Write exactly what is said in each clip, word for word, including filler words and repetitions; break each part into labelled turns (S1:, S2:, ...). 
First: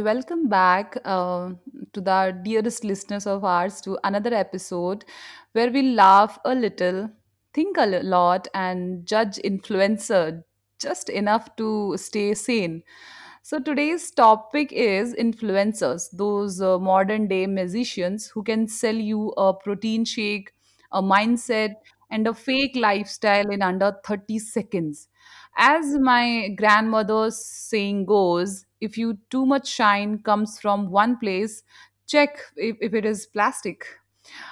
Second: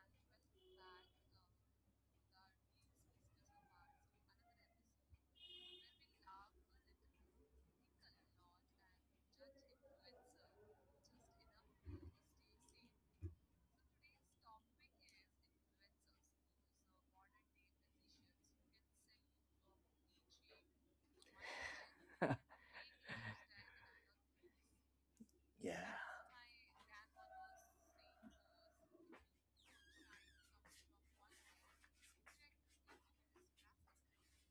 S1: welcome back uh, to the dearest listeners of ours, to another episode where we laugh a little, think a l- lot, and judge influencer just enough to stay sane. So, today's topic is influencers, those uh, modern day musicians who can sell you a protein shake, a mindset, and a fake lifestyle in under thirty seconds.
S2: Yeah.
S1: As my grandmother's saying goes, if you too much shine comes from one place, check if, if it is plastic.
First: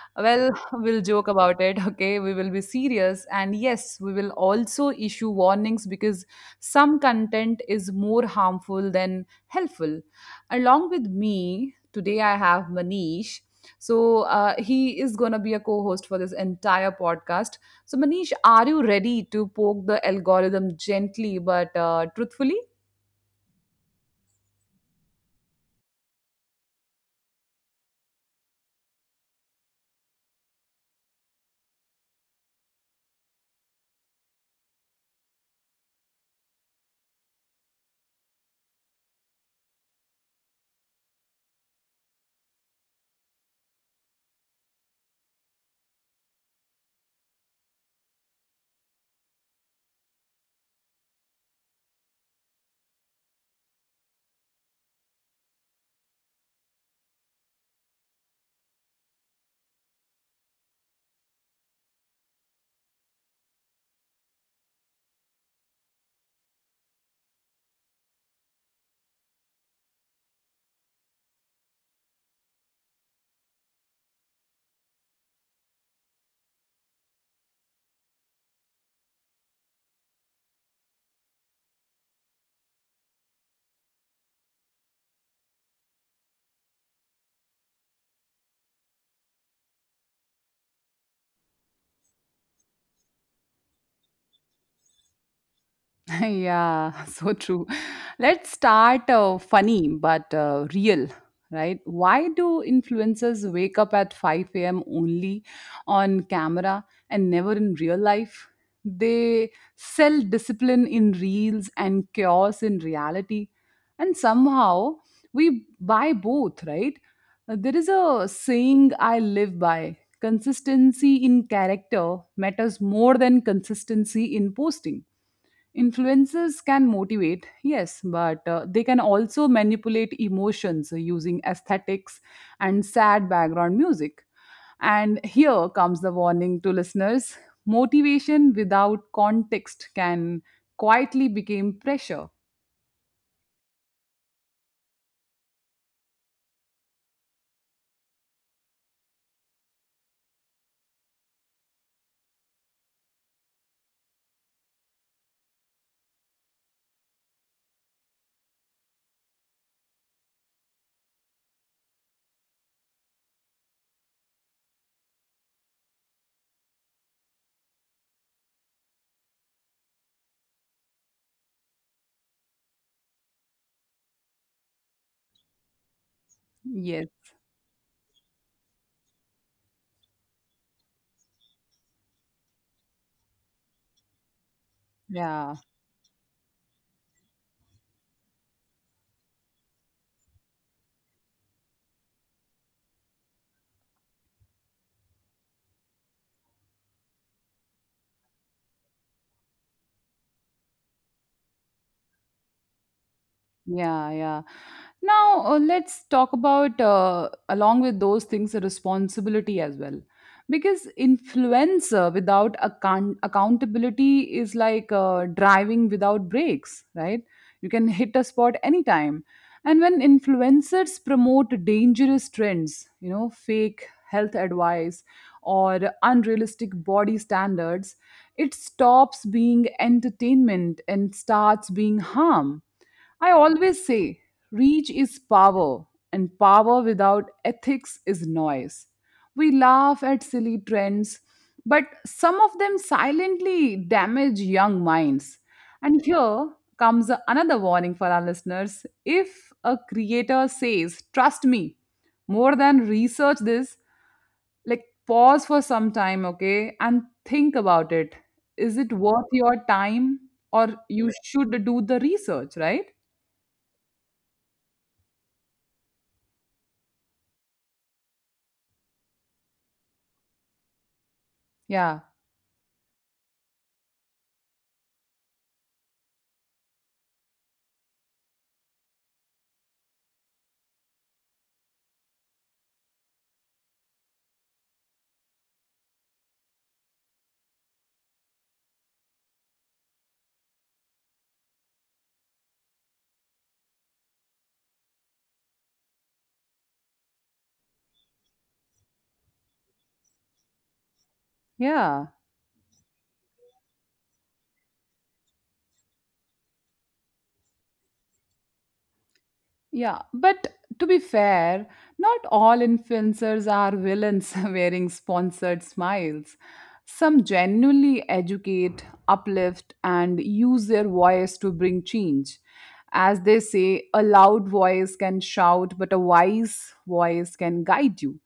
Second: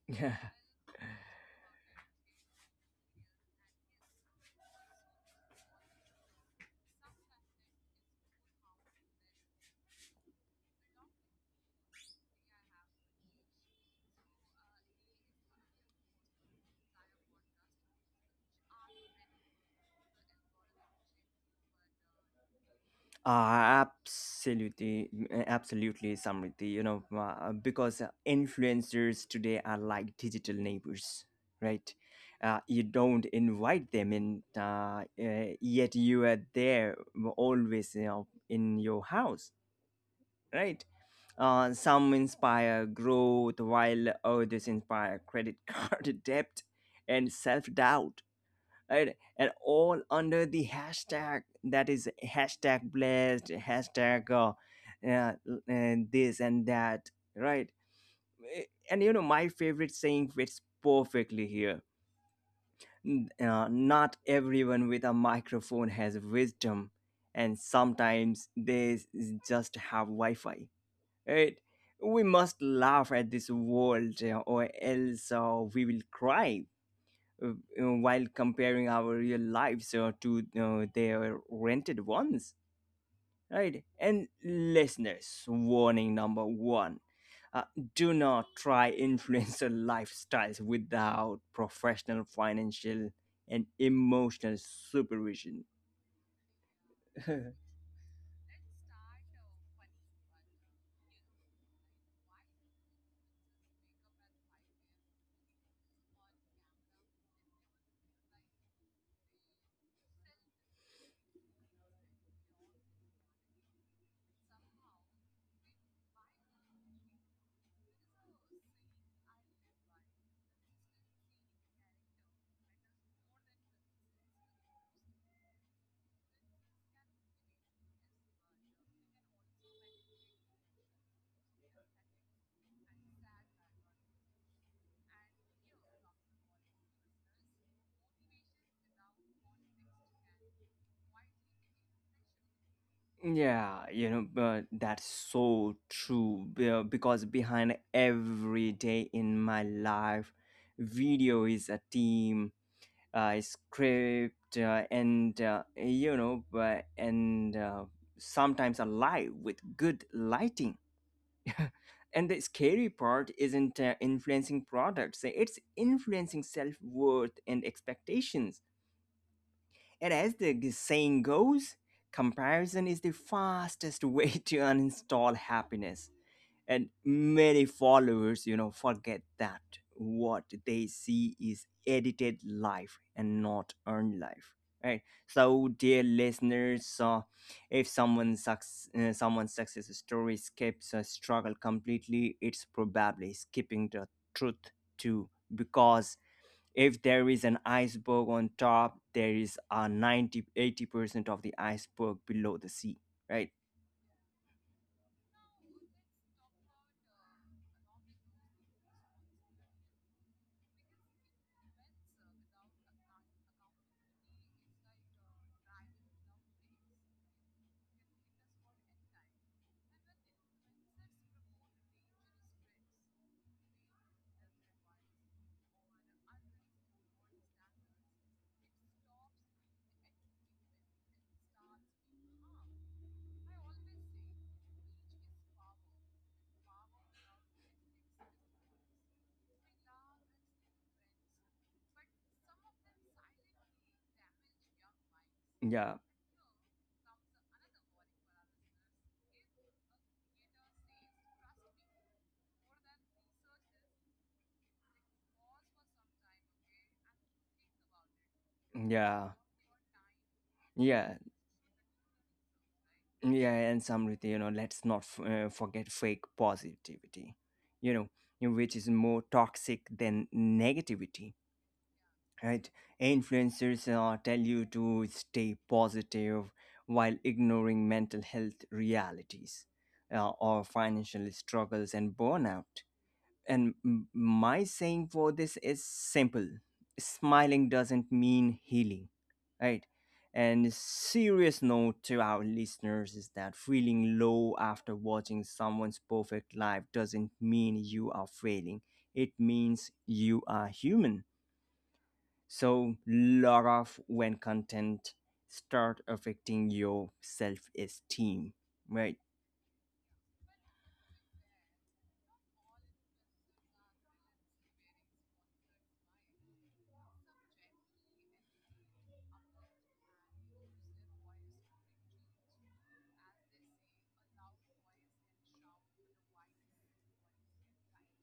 S2: Yeah.
S1: Well, we'll joke about it, okay? We will be serious. And yes, we will also issue warnings because some content is more harmful than helpful. Along with me, today I have Manish. So uh, he is going to be a co host for this entire podcast. So, Manish, are you ready to poke the algorithm gently but uh, truthfully?
S2: Uh, absolutely, uh, absolutely, Samriti. You know, uh, because uh, influencers today are like digital neighbors, right? Uh, you don't invite them in, uh, uh, yet you are there always, you know, in your house. Right? Uh, some inspire growth, while others inspire credit card debt and self doubt, right? And all under the hashtag, that is hashtag blessed, hashtag uh, uh, and this and that, right? Eh, And you know, my favorite saying fits perfectly here. Uh, not everyone with a microphone has wisdom, and sometimes they s- just have Wi Fi Right? We must laugh at this world, uh, or else uh, we will cry, uh, uh, while comparing our real lives uh, to uh, their rented ones. Right? And listeners, warning number one. Uh, do not try influencer lifestyles without professional financial and emotional supervision.
S1: Yeah, so true. Let's start uh, funny but uh, real, right? Why do influencers wake up at five a m only on camera and never in real life? They sell discipline in reels and chaos in reality. And somehow we buy both, right? Uh, There is a saying I live by: consistency in character matters more than consistency in posting. Influencers can motivate, yes, but uh, they can also manipulate emotions using aesthetics and sad background music. And here comes the warning to listeners: motivation without context can quietly become pressure.
S2: Yeah, you know, but that's so true, be- uh, because behind every "day in my life" video is a team, uh, script, uh, and uh, you know, but and uh, sometimes a live with good lighting. And the scary part isn't uh, influencing products; it's influencing self worth and expectations. And as the g- saying goes, comparison is the fastest way to uninstall happiness. And
S1: Yes,
S2: many followers, you know, forget that what they see is edited life and not earned life. Right.
S1: yeah.
S2: So, dear listeners, uh, if someone sucks, uh, someone's success story skips a struggle completely, it's probably skipping the truth too, because if there is an iceberg on top, there is a ninety eighty percent of the iceberg below the sea. Right?
S1: Yeah, yeah. Now, uh, let's talk about, uh, along with those things, the responsibility as well. Because influencer without account- accountability is like uh, driving without brakes, right? You can hit a spot anytime. And when influencers promote dangerous trends, you know, fake health advice or unrealistic body standards, it stops being entertainment and starts being harm. I always say reach is power, and power without ethics is noise. We laugh at silly trends, but some of them silently damage young minds.
S2: Yeah,
S1: And here comes another warning for our listeners. If a creator says, "Trust me," more than "research this," like, pause for some time, okay, and think about it. Is it worth
S2: yeah,
S1: your time? Or you
S2: yeah,
S1: should do the research, right?
S2: yeah. And, Samriti, you know let's not f- uh, forget fake positivity, you know you which is more toxic than negativity.
S1: Yeah.
S2: Right? Influencers uh, tell you to stay positive while ignoring mental health realities, uh, or financial struggles and burnout. And m- my saying for this is simple: smiling doesn't mean healing, right? And a serious note to our listeners is that feeling low after watching someone's perfect life doesn't mean you are failing, it means you are human.
S1: Yeah,
S2: So, log off when content start affecting your self esteem, right?
S1: yeah. But to be fair, not all influencers are villains wearing sponsored smiles. Some genuinely educate, uplift, and use their voice to bring change. As they say, a loud voice can shout, but a wise voice can guide you.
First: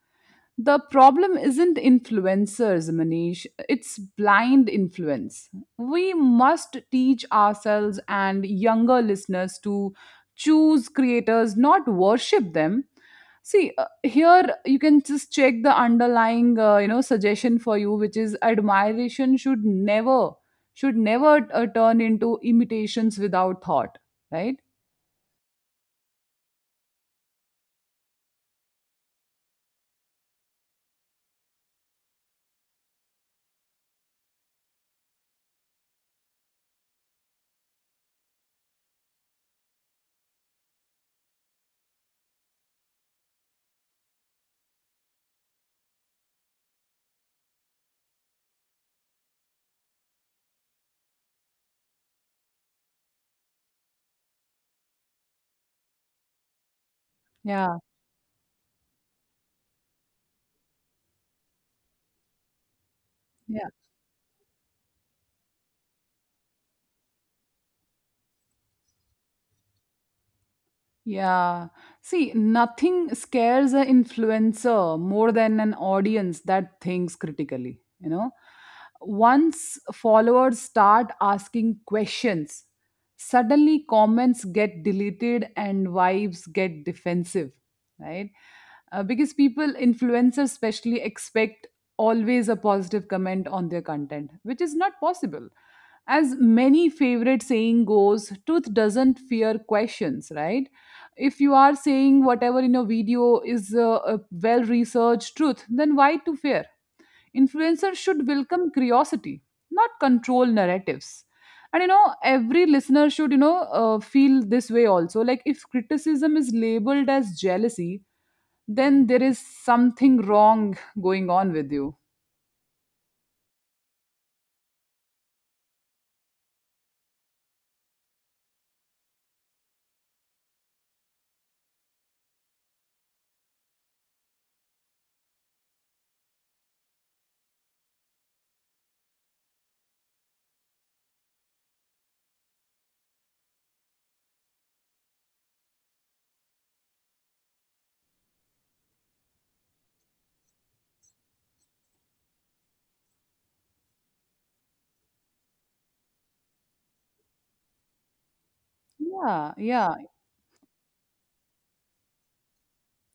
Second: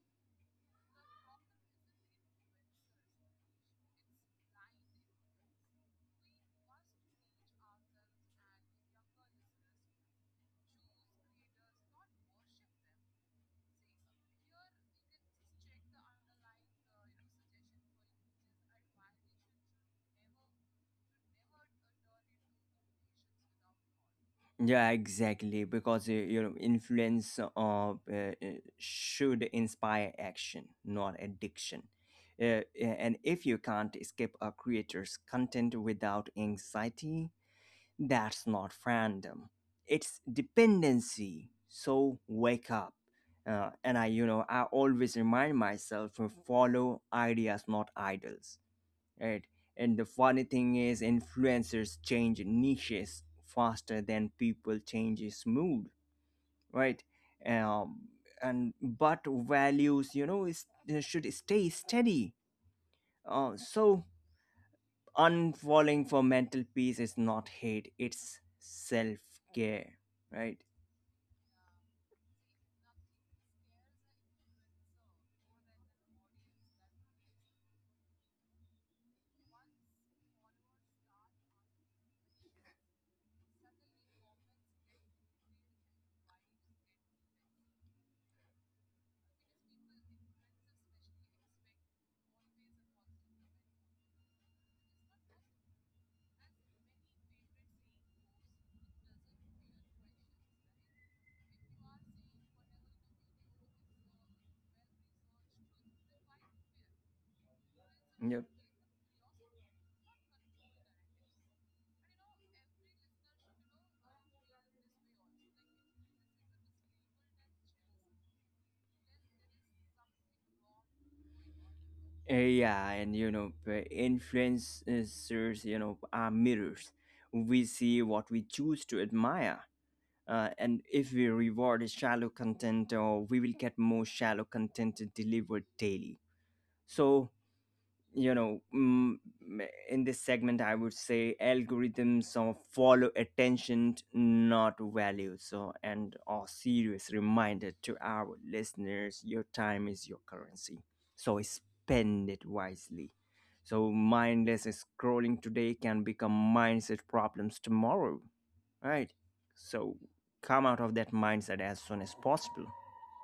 S1: The problem isn't influencers, Manish. It's blind influence. We must teach ourselves and younger listeners to choose creators, not worship them. See, uh, here you can just check the underlying, uh, you know, suggestion for you, which is admiration should never, should never uh, turn into imitations without thought, right?
S2: Yeah, exactly. Because uh, you know, influence uh, uh, uh, should inspire action, not addiction. Uh, uh, and if you can't escape a creator's content without anxiety, that's not fandom. It's dependency. So wake up. Uh, and I, you know, I always remind myself to follow ideas, not idols. Right? And the funny thing is, influencers change niches faster than people changes mood, right?
S1: Yeah.
S2: Um, and but values, you know, is, should stay steady. Uh, so unfollowing for mental peace is not hate; it's self care, right?
S1: Yeah. See, nothing scares an influencer more than an audience that thinks critically, you know. Once followers start asking questions, suddenly comments get deleted and vibes get defensive, right? Uh, because people, influencers especially, expect always a positive comment on their content, which is not possible. As many favorite saying goes, truth doesn't fear questions, right? If you are saying whatever in your video is a, a well researched truth, then why to fear? Influencers should
S2: Yep.
S1: welcome curiosity, not control narratives. And you know, every listener should, you know, uh, feel this way also. Like, if criticism is labeled as jealousy, then there is something wrong going on with you.
S2: Uh, yeah, and you know, p- influencers, you know, are mirrors. We see what we choose to admire. Uh, and if we reward shallow content, uh, we will get more shallow content delivered daily. So, you know mm, in this segment, I would say algorithms or follow attention, not value. So, and a serious reminder to our listeners: your time is your currency, so spend it wisely. So mindless scrolling today can become mindset problems tomorrow. Right?
S1: Yeah,
S2: So
S1: yeah.
S2: come out of that mindset as soon as possible.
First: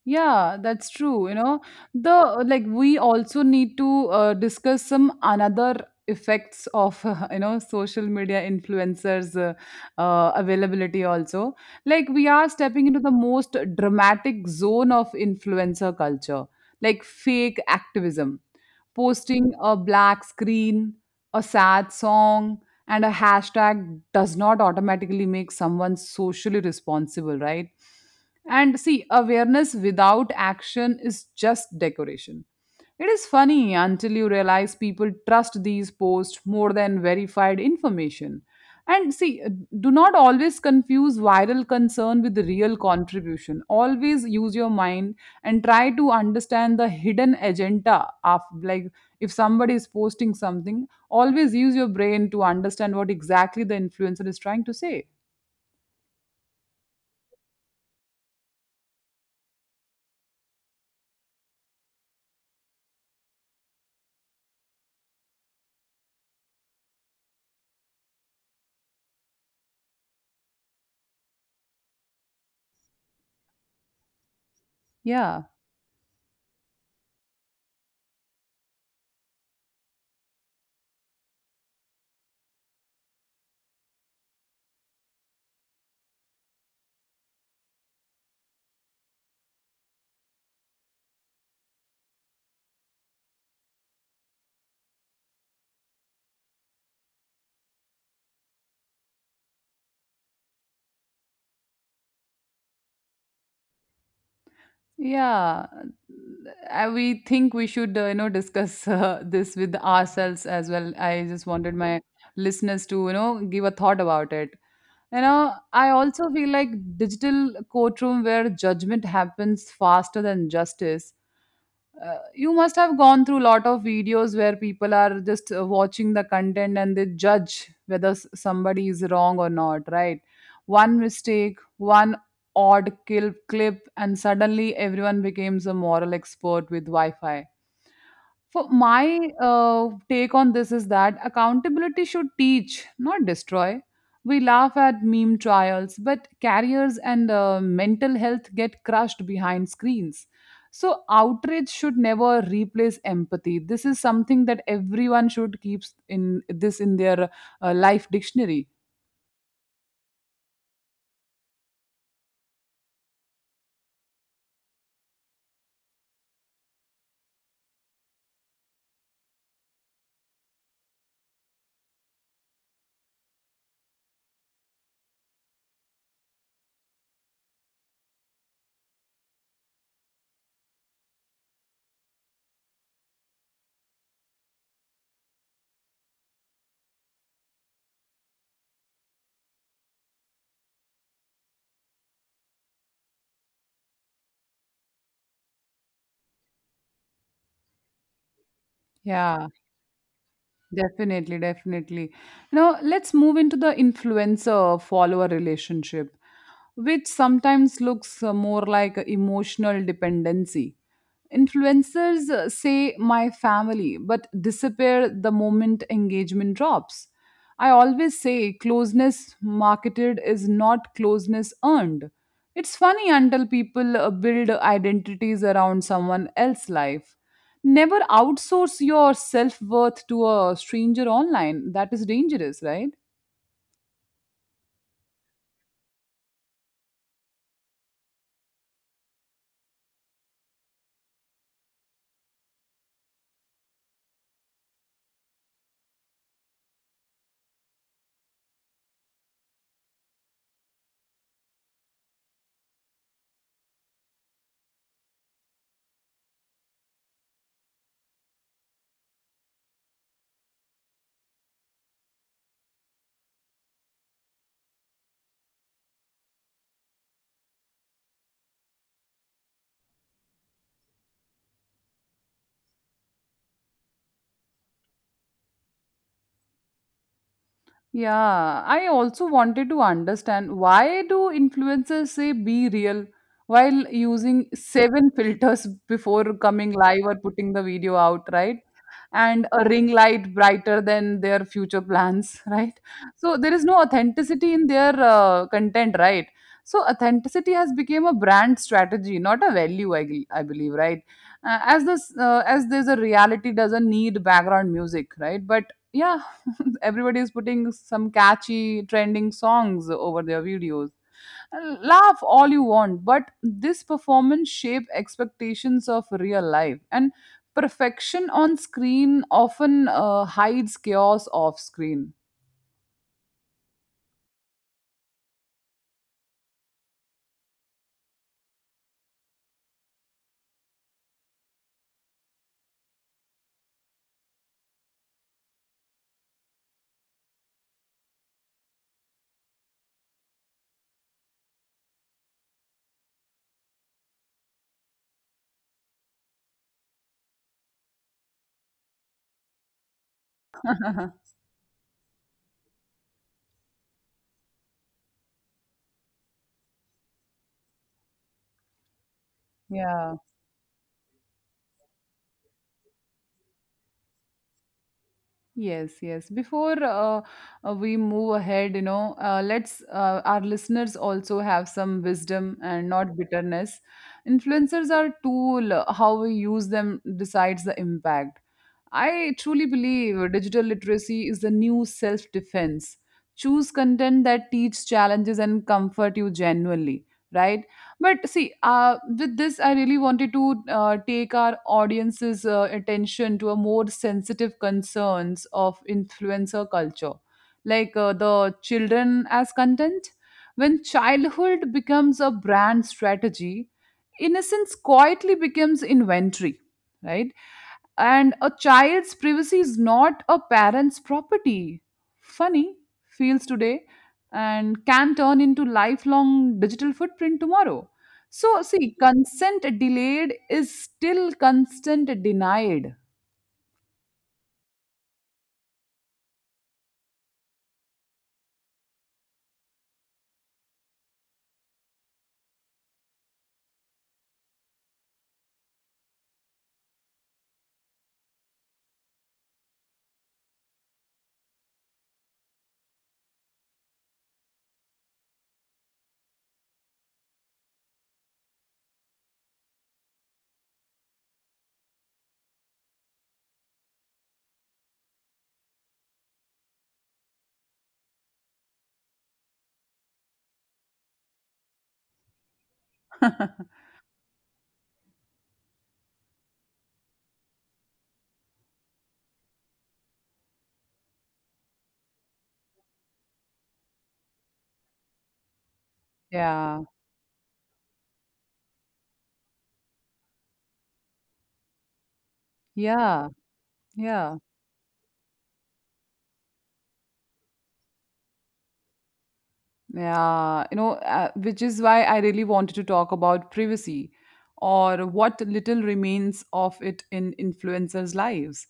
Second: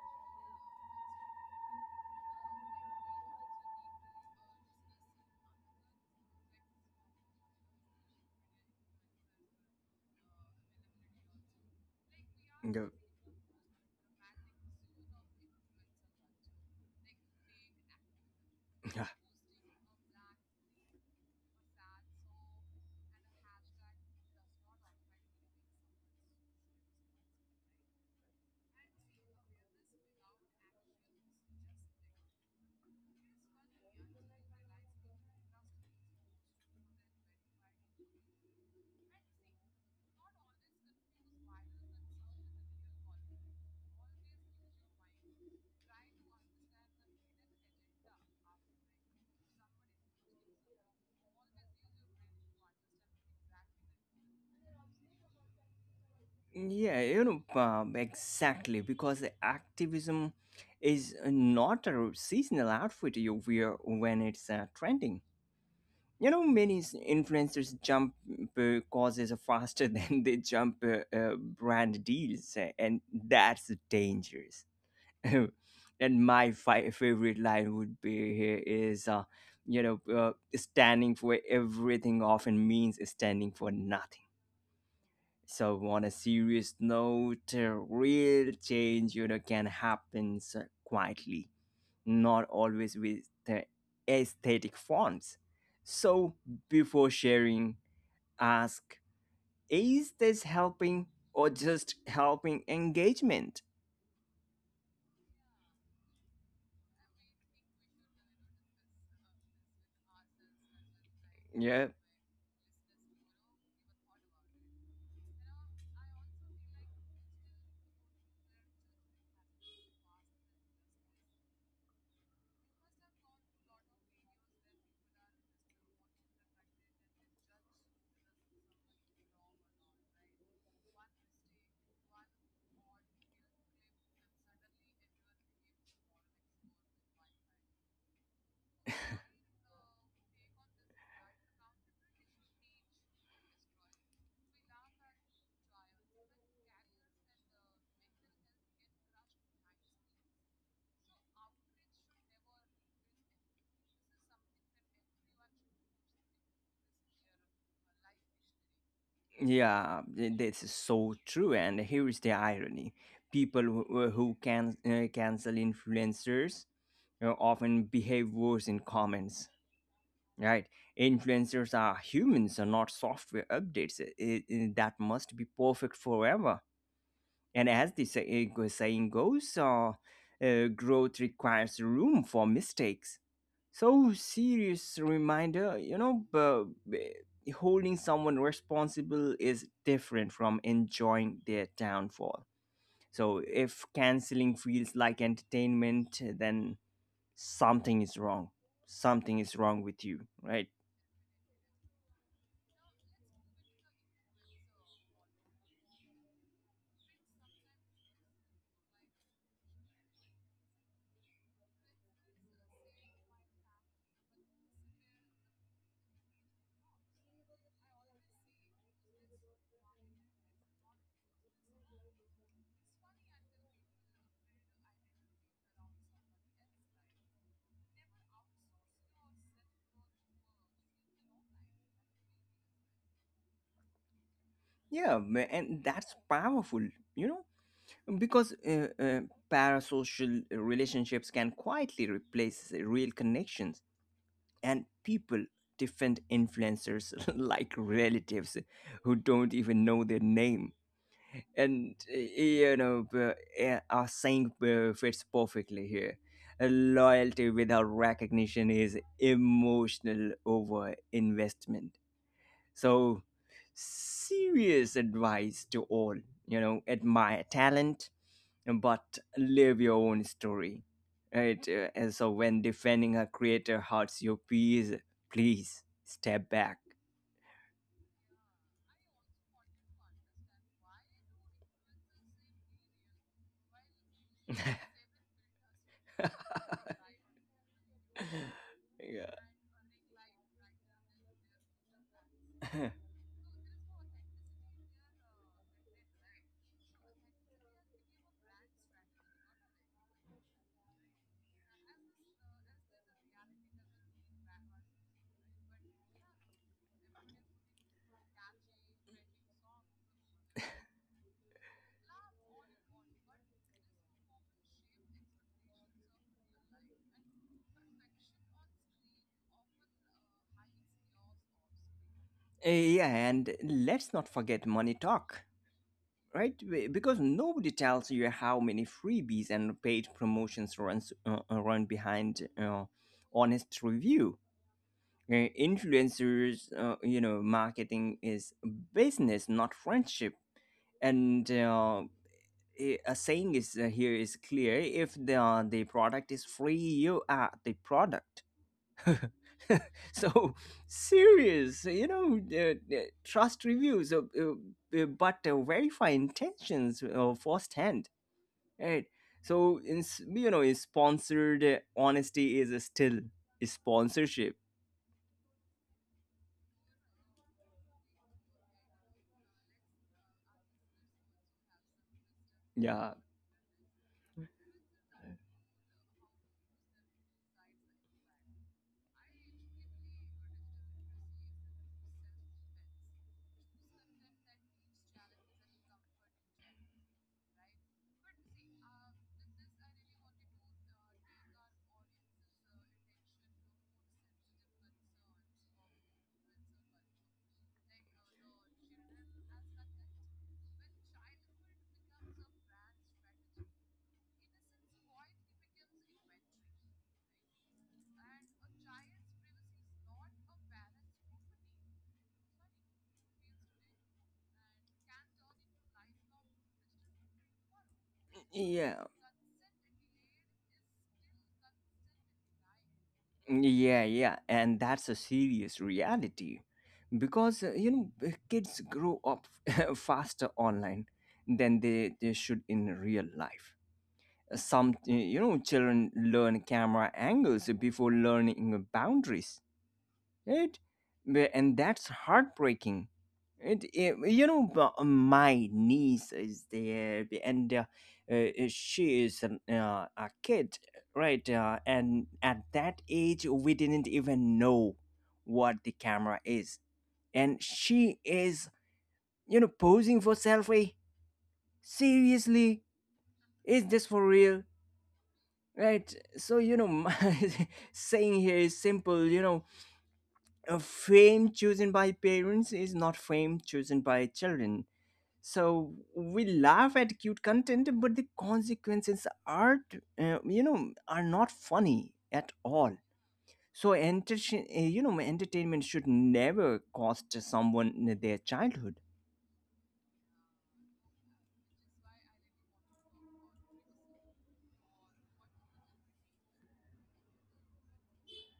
S1: Yeah, that's true. You know, the, like, we also need to uh, discuss some another effects of you know, social media influencers uh, uh, availability also. Like, we are stepping
S2: Yeah.
S1: into the most dramatic zone of influencer culture, like fake activism. Posting a black screen, a sad song, and a hashtag does not automatically make someone socially responsible, right? And see, awareness without action is just decoration. It is funny until you realize people trust these posts more than verified information. And see, do not always confuse viral concern with real contribution. Always use your mind and try to understand the hidden agenda of, like, if somebody is posting something, always use your brain to understand what exactly the influencer is trying to say.
S2: Yeah, you know, um, exactly, because the activism is not a seasonal outfit you wear when it's uh, trending. You know, many s- influencers jump uh, causes faster than they jump uh, uh, brand deals, uh, and that's dangerous.
S1: Yeah,
S2: And my fi- favorite line would be here is: uh, you know uh, standing for everything often means standing for nothing. So, on a serious note, uh, real change, you know can happen so quietly, not always with the aesthetic forms. So before sharing, ask: is this helping, or just helping engagement?
S1: yeah. I, we think we should uh, you know, discuss uh, this with ourselves as well. I just wanted
S2: Yeah.
S1: my listeners to, you know, give a thought about it. You know, I also feel like digital courtroom where judgment happens faster than justice. Uh, you must have gone through a lot of videos where people are just uh, watching the content and they judge whether s- somebody is wrong or not, right? One mistake, one odd kill clip, and suddenly everyone becomes a moral expert with Wi Fi. For my uh, take on this is that accountability should teach, not destroy. We laugh at meme trials, but careers and uh, mental health get crushed behind screens. So outrage should never replace empathy. This is something that everyone should keep in this, in their uh, life dictionary.
S2: Yeah, th- this is so true. And here is the irony: people who, who can uh, cancel influencers uh, often behave worse in comments. Right? Influencers are humans, are not software updates. I- I- I- that must be perfect forever. And as the say, uh, saying goes, uh, uh, growth requires room for mistakes. So, serious reminder: you know bu- b- holding someone responsible is different from enjoying their downfall. So if canceling feels like entertainment, then something is wrong. Something
S1: Yeah.
S2: is wrong with you. Right?
S1: Definitely, definitely. Now, let's move into the influencer follower relationship, which sometimes looks uh, more like a emotional dependency. Influencers uh, say my family, but disappear the moment engagement drops. I always say closeness marketed is not closeness earned. It's funny until people uh, build identities around someone else's life. Never outsource your self worth to a stranger online. That is dangerous, right?
S2: Yeah, m- and that's powerful. you know because uh, uh, parasocial relationships can quietly replace real connections. And people defend influencers like relatives who don't even know their name. And uh, you know uh, uh, our saying uh, fits perfectly here. Uh, loyalty without recognition is emotional over investment so, serious advice to all: you know, admire talent, but live your own story. Right? Uh, And so, when defending a creator hurts your peers, please step back.
S1: Yeah, I also wanted to understand why do influencers say be real while using seven filters before coming live or putting the video out, right?
S2: Yeah.
S1: And a ring light brighter than their future plans, right? So there is no authenticity in their uh, content, right? So authenticity has become a brand strategy, not a value, I, gl- I believe, right? Uh, as this, uh, as there's a reality doesn't need background music, right? But yeah, everybody is putting some catchy trending songs over their videos. Laugh all you want, but this performance shape expectations of real life, and perfection on screen often uh, hides chaos off screen.
S2: Eh, yeah, and let's not forget money talk. Right. Be- because nobody tells you how many freebies and paid promotions runs uh, uh, run behind uh, honest review. Uh, influencers uh, you know marketing is business, not friendship. And uh, a a saying is uh, here is clear: if the the product is free, you are the product. So, serious. you know uh, uh, Trust reviews, uh, uh, uh, but uh, verify intentions uh, firsthand. Right. So, in,
S1: Yeah.
S2: s- you know, sponsored uh, honesty is still sponsorship.
S1: Yes, yes. Before uh, uh, we move ahead, you know, uh, let's, uh, our listeners also have some wisdom and not
S2: Yeah.
S1: bitterness. Influencers are tool. Uh, how we use them decides the impact. I truly believe digital literacy is the new self-defense. Choose content that teach challenges and comfort you genuinely, right? But see, uh, with this, I really wanted to uh, take our audience's uh, attention to a more sensitive concerns of influencer culture, like uh, the children as content. When childhood becomes a brand strategy, innocence quietly becomes inventory, right? And a child's privacy is not a parent's property. Funny feels today and can turn into lifelong digital footprint tomorrow. So, see,
S2: Yeah.
S1: consent delayed is still consent denied.
S2: Yeah, yeah. And that's a serious reality because, uh, you know, uh, kids grow up faster online than they, they should in real life. Uh, Some, uh, you know, children learn camera angles before learning boundaries. Right? Wh- And that's heartbreaking. It, it- you know, but my niece is there, b- and uh, uh, uh, she is an, uh, a kid, right? Uh, and at that age, we didn't even know what the camera is, and she is, you know, posing for selfie. Seriously, is this for real? Right? So, you know, my saying here is simple. You know, a fame chosen by parents is not fame chosen by children. So we
S1: Yeah,
S2: laugh at cute content, but the consequences aren't, uh, you know, are not funny at all.
S1: yeah,
S2: So
S1: yeah,
S2: entertain, uh, you know, entertainment should never cost someone their childhood.
S1: yeah. You know, uh, which is why I really wanted to talk about privacy, or what little remains of it, in influencers' lives.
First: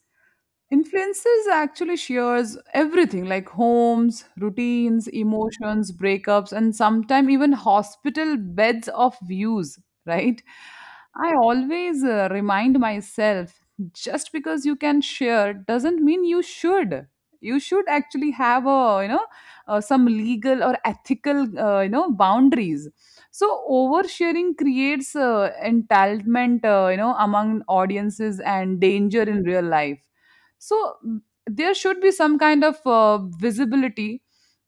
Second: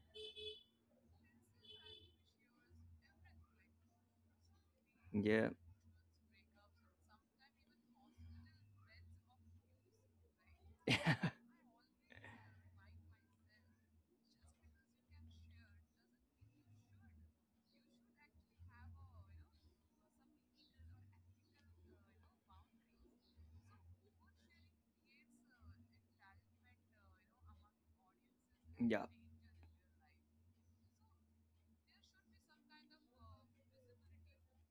S1: Influences actually shares everything, like homes, routines,
S2: Yeah.
S1: emotions, breakups, and sometimes even hospital beds of views, right? I always uh, remind myself, just because you can share doesn't mean you should. You should actually have a, you know, uh, some legal or ethical, uh, you know, boundaries. So oversharing creates uh, entitlement, uh, you know, among audiences and danger in real life. So, mm, there should be some kind of uh, visibility,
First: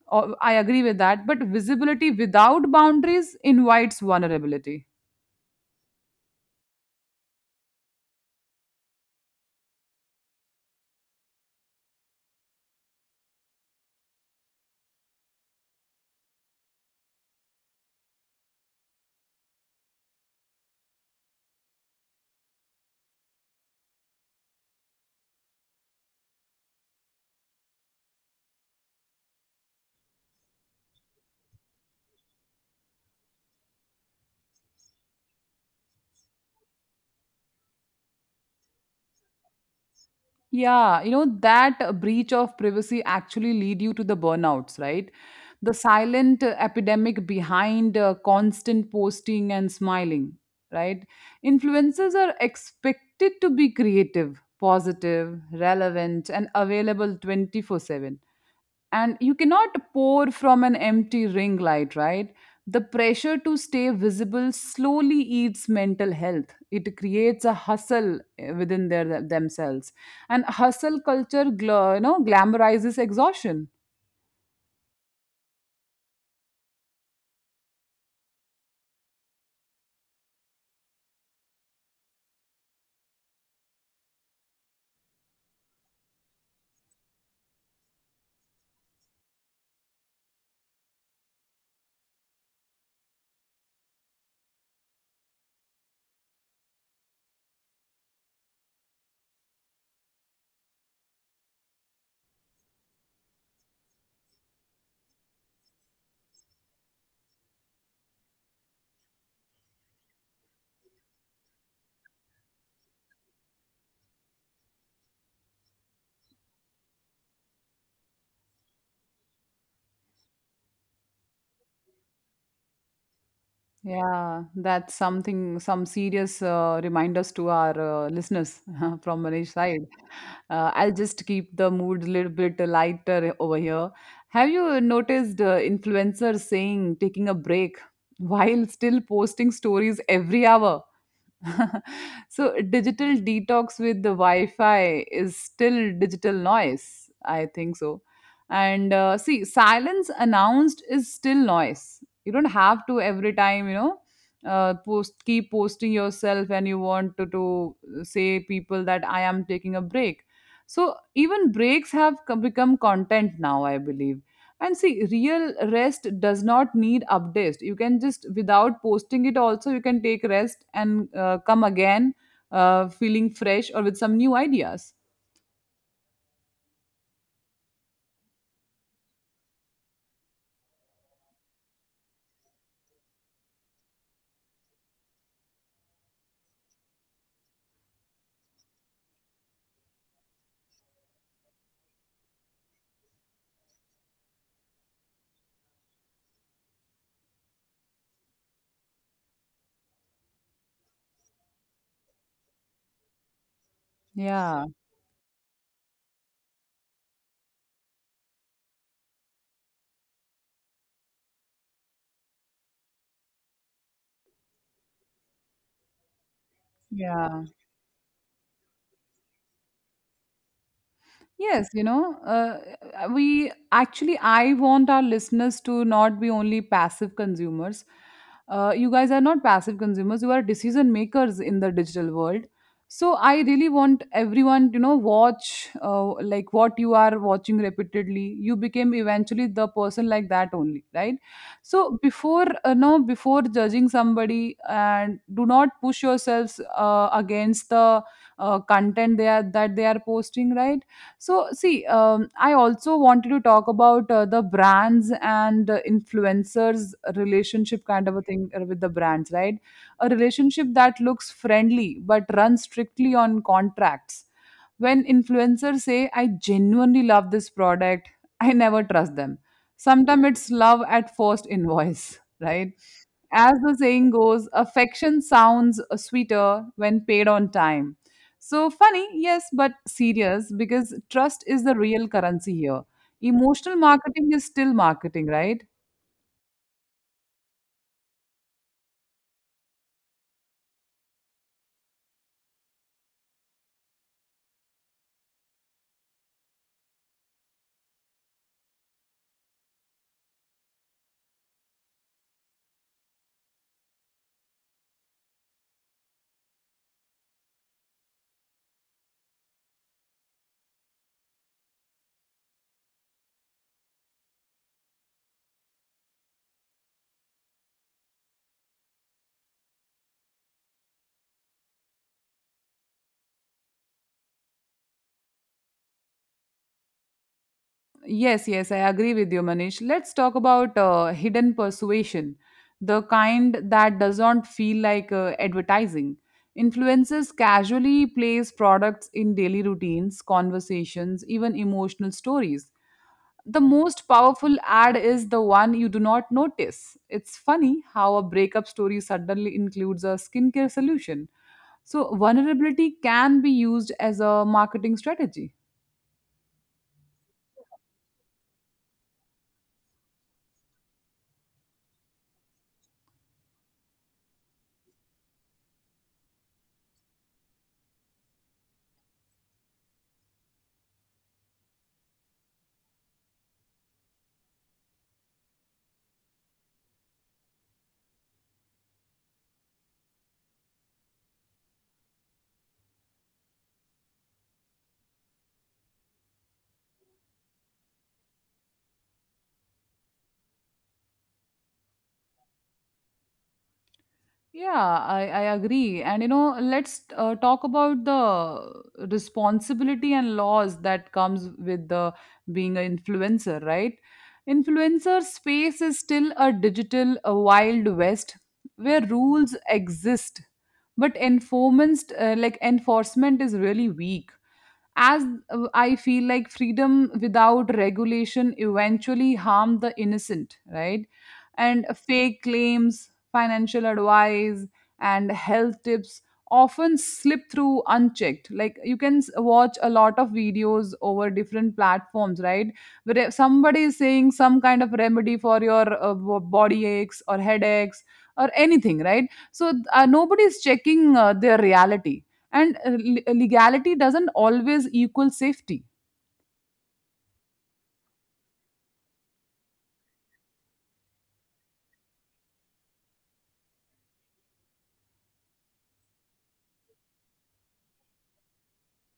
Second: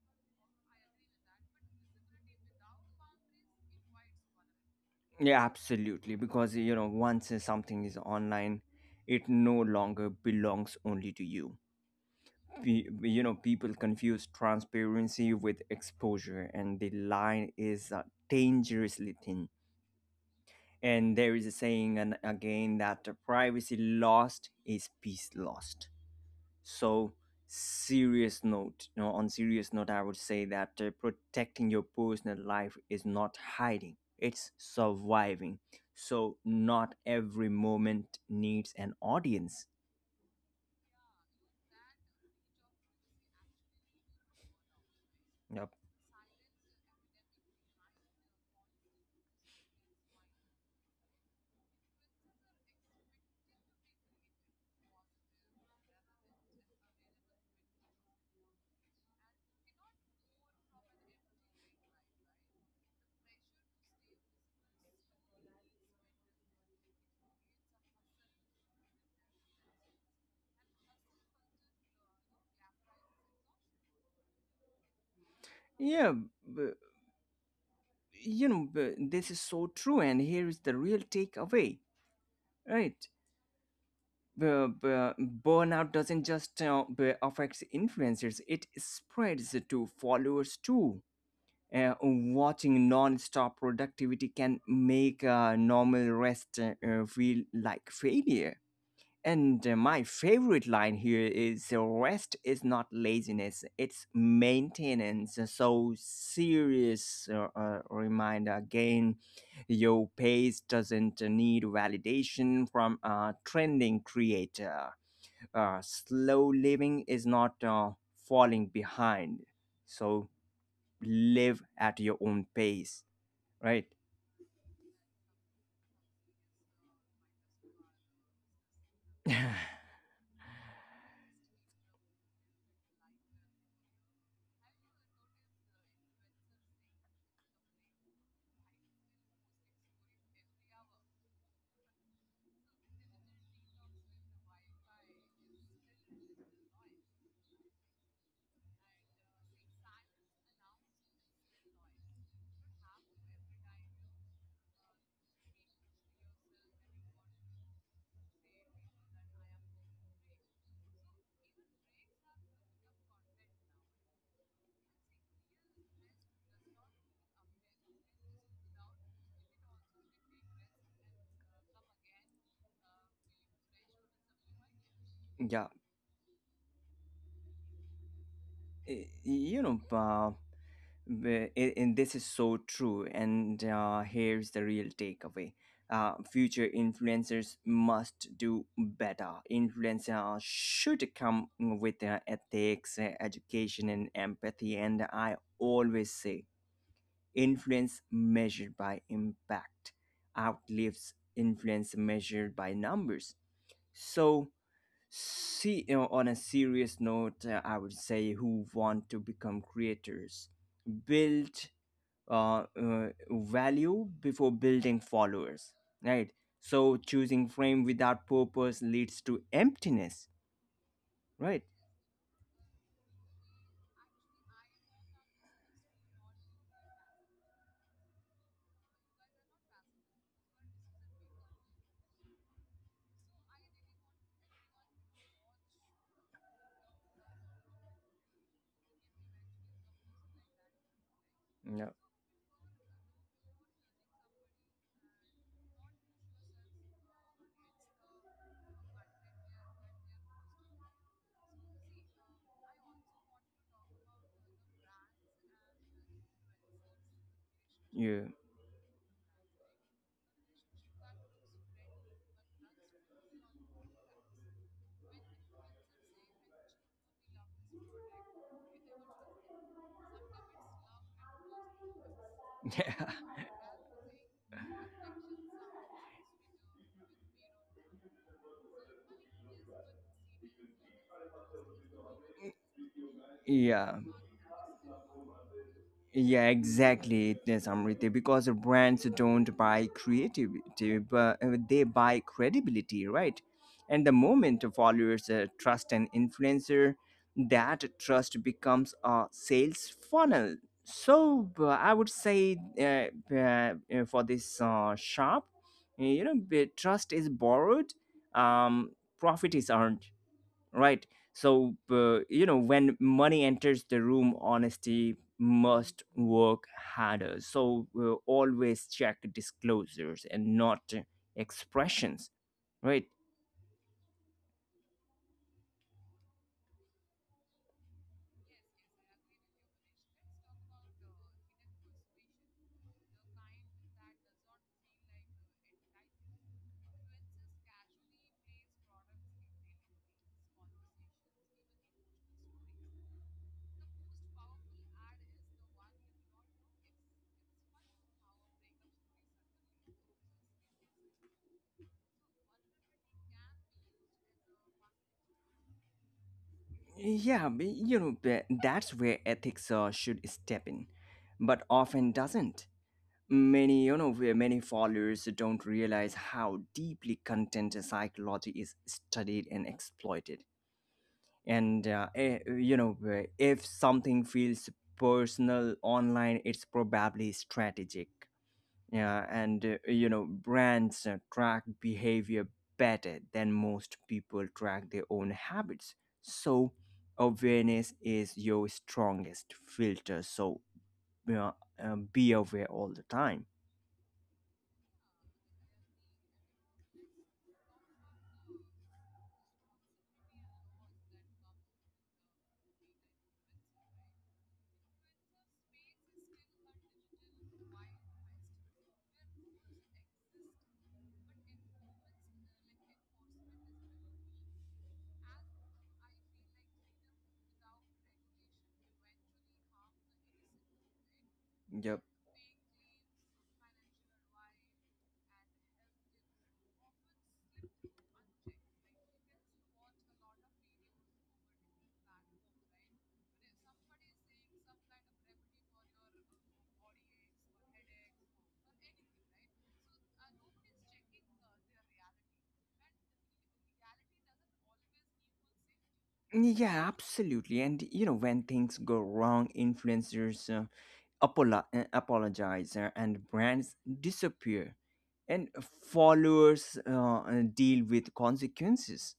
S1: or I agree with that, but visibility without boundaries invites vulnerability.
S2: Yeah, absolutely. Because, you know, once uh, something is online, it no longer belongs only to you. Pe- you know, people confuse transparency with exposure, and the line is uh, dangerously thin. And there is a saying, and again, that privacy lost is peace lost. So, serious note, you know on serious note, I would say that uh, protecting your personal life is not hiding, it's surviving. So not every moment needs an audience.
S1: Yeah, you know, that uh, breach of privacy actually lead you to the burnouts, right?
S2: Yep.
S1: The silent uh, epidemic behind uh, constant posting and smiling, right? Influencers are expected to be creative, positive, relevant, and available twenty-four seven, and you cannot pour from an empty ring light, right? The pressure to stay visible slowly eats mental health. It creates a hustle, eh, within their themselves, and hustle culture gla- you know glamorizes exhaustion.
S2: Yeah, but, you know but this is so true, and here is the real takeaway. Right? Bu- bu- Burnout doesn't just uh, bu- affect influencers, it spreads to followers too. Uh, watching non-stop productivity can make uh, normal rest uh, uh, feel like failure. And uh, my favorite line here is: uh, rest is not laziness, it's maintenance. So, serious uh, uh, reminder again: your pace doesn't need validation from a trending creator. Uh, slow living is not uh, falling behind. So live at your own pace. Right?
S1: Yeah, that's something, some serious uh, reminders to our uh, listeners from Manish's
S2: Yeah.
S1: side. Uh, I'll just keep the mood a little bit lighter over here. Have you noticed uh, influencers saying taking a break while still posting stories every hour? So digital detox with the wi-fi is still digital noise, I think so. And uh, see, silence announced is still noise. You don't have to every time, you know, uh, post, keep posting yourself, and you want to, to say people that I am taking a break. So even breaks have co- become content now, I believe. And see, real rest does not need updates. You can just, without posting it, also, you can take rest and uh, come again uh, feeling fresh or with some new ideas.
S2: you know uh, w- i- and this is so true. And uh, here's the real takeaway: uh, future influencers must do better. Influencers should come with uh, ethics, uh, education, and empathy. And I always say: influence measured by impact outlives influence measured by numbers. So.
S1: Yeah.
S2: See, you know, on a serious note, uh, I would say, who want to become creators, build uh, uh, value before building followers, right? So
S1: Yeah.
S2: choosing frame without purpose leads to emptiness,
S1: Yes,
S2: right?
S1: you know, uh, uh, we actually, I want our listeners to not be only passive consumers. Uh, you guys are not passive consumers, you are decision makers in the digital world. So I really want everyone to, you know, watch, uh, like, what you are watching repeatedly. You became eventually the person like that only, right? So
S2: Yeah.
S1: before, uh, no, before judging somebody and do not push yourselves uh, against the uh, content they are that they are posting, right? So, see, um, I also wanted to talk about uh, the brands and uh, influencers' relationship kind of a
S2: Yeah.
S1: thing uh, with the brands, right? A relationship that looks friendly but runs strictly on contracts. When influencers say, I genuinely love this product, I never trust them. Sometimes it's love at first invoice, right?
S2: Yeah,
S1: As the saying goes, affection sounds sweeter when paid on time. So funny, yes, but serious, because trust is the real currency here. Emotional
S2: yeah,
S1: marketing is still marketing, right?
S2: yeah, exactly, yes, Amriti. Because brands don't buy creativity, but uh, they buy credibility, right? And the moment followers uh, trust an influencer, that trust becomes a sales funnel. So uh, I would say, uh, uh, uh, for this uh, shop, you know, the trust is borrowed, um, profit is earned. Right. So uh, you know when money enters the room, honesty must work harder. So uh, always check disclosures, and not uh, expressions. Right?
S1: Yes, yes, I agree with you, Manish. Let's talk about uh, hidden persuasion, the kind that does not feel like uh, advertising. Influencers casually place products in daily routines, conversations, even emotional stories. The most powerful ad is the one you do not notice. It's funny how a breakup story suddenly includes a skincare solution. So, vulnerability can be used as a marketing strategy.
S2: Yeah, b- you know b- that's where ethics uh, should step in, but often doesn't. Many you know where many followers don't realize how deeply content psychology is studied and exploited. And uh, eh, you know eh, if something feels personal online, it's probably strategic. Yeah. And uh, you know brands uh, track behavior better than most people track their own habits. So awareness is your strongest filter. So, uh, uh, be aware all the time.
S1: Yeah, I, I agree. And you know, let's uh, talk about the responsibility and laws that comes with the being an influencer, right? Influencer space is still a digital a wild west where rules exist, but enforcement, uh, like, enforcement is really weak. As uh, I feel, like, freedom without regulation eventually harm the innocent, right? And
S2: Yep.
S1: fake claims, financial advice and health tips often slip through unchecked. Like, you can s- watch a lot of videos over different platforms, right? Where, if somebody is saying some kind of remedy for your uh, bo- body aches or headaches or anything, right? So uh, nobody is checking uh, their reality, and uh, le- legality doesn't always equal safety.
S2: Yeah, absolutely. And you know, when things go wrong, influencers uh, apolo- uh, apologize uh, and brands disappear, and followers uh, uh, deal with consequences,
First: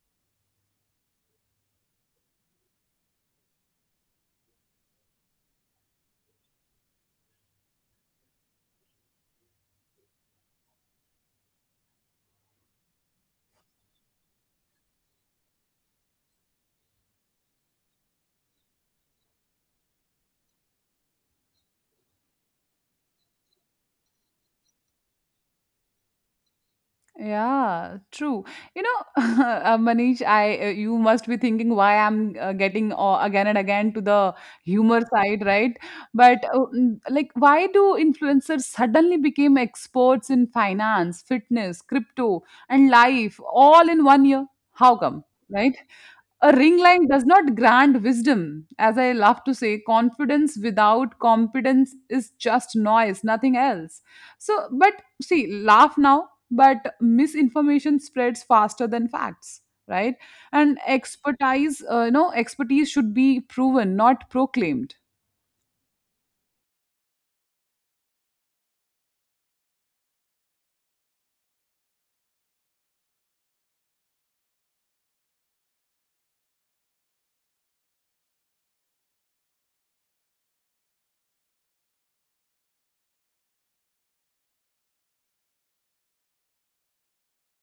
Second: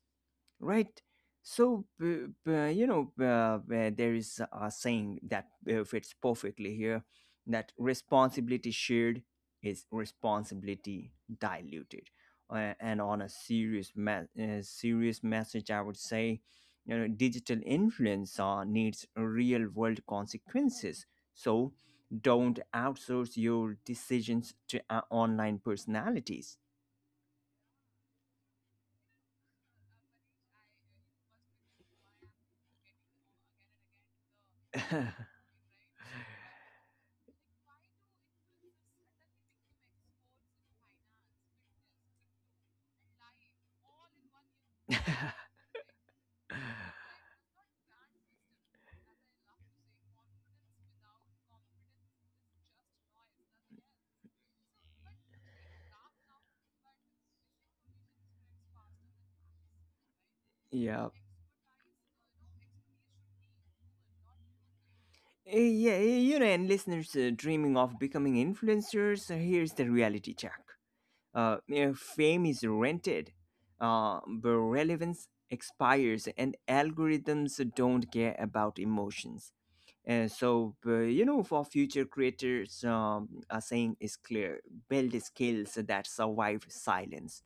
S2: right? So b- b- you know uh, uh, there is a saying that uh, fits perfectly here, that responsibility shared is responsibility diluted. Uh, and on a serious me- uh, serious message, I would say, you know, digital influence uh, needs real world consequences. So don't outsource your decisions to uh, online personalities.
S1: Yeah, true. You know, uh, Manish, I uh, you must be thinking why I'm uh, getting uh, again and again to the humor side, right? But uh, mm, like, why do influencers suddenly became experts in finance, fitness, crypto, and life, all in one year? How come, right? A ring line does not grant wisdom. As I love to say, confidence without competence is just noise, nothing else. So, but see, laugh now, but misinformation spreads faster than facts, right? And
S2: Yeah.
S1: expertise uh, you know expertise should be proven, not proclaimed.
S2: Eh, Yeah, eh, you know, and listeners uh, dreaming of becoming influencers, uh, here's the reality check. Uh, eh, fame is rented, uh, but relevance expires, and algorithms don't care about emotions. And so, but, you know, for future creators, um, a saying is clear: build skills that survive silence,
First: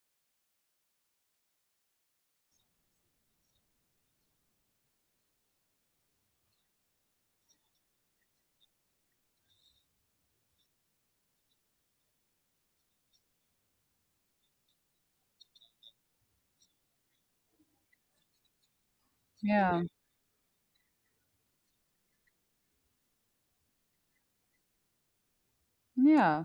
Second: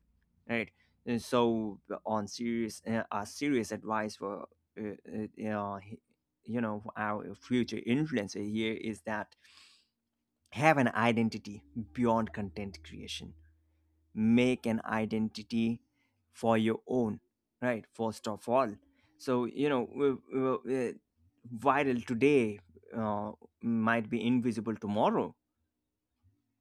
S2: right? And so, uh, on serious, uh, a serious advice for uh, uh, you know, he- you know, our future influencer here is that, have an identity beyond content creation. Make an identity for your own, right? First of all. So you know,
S1: Yeah,
S2: w- w- uh, viral today uh, might be invisible tomorrow.
S1: yeah.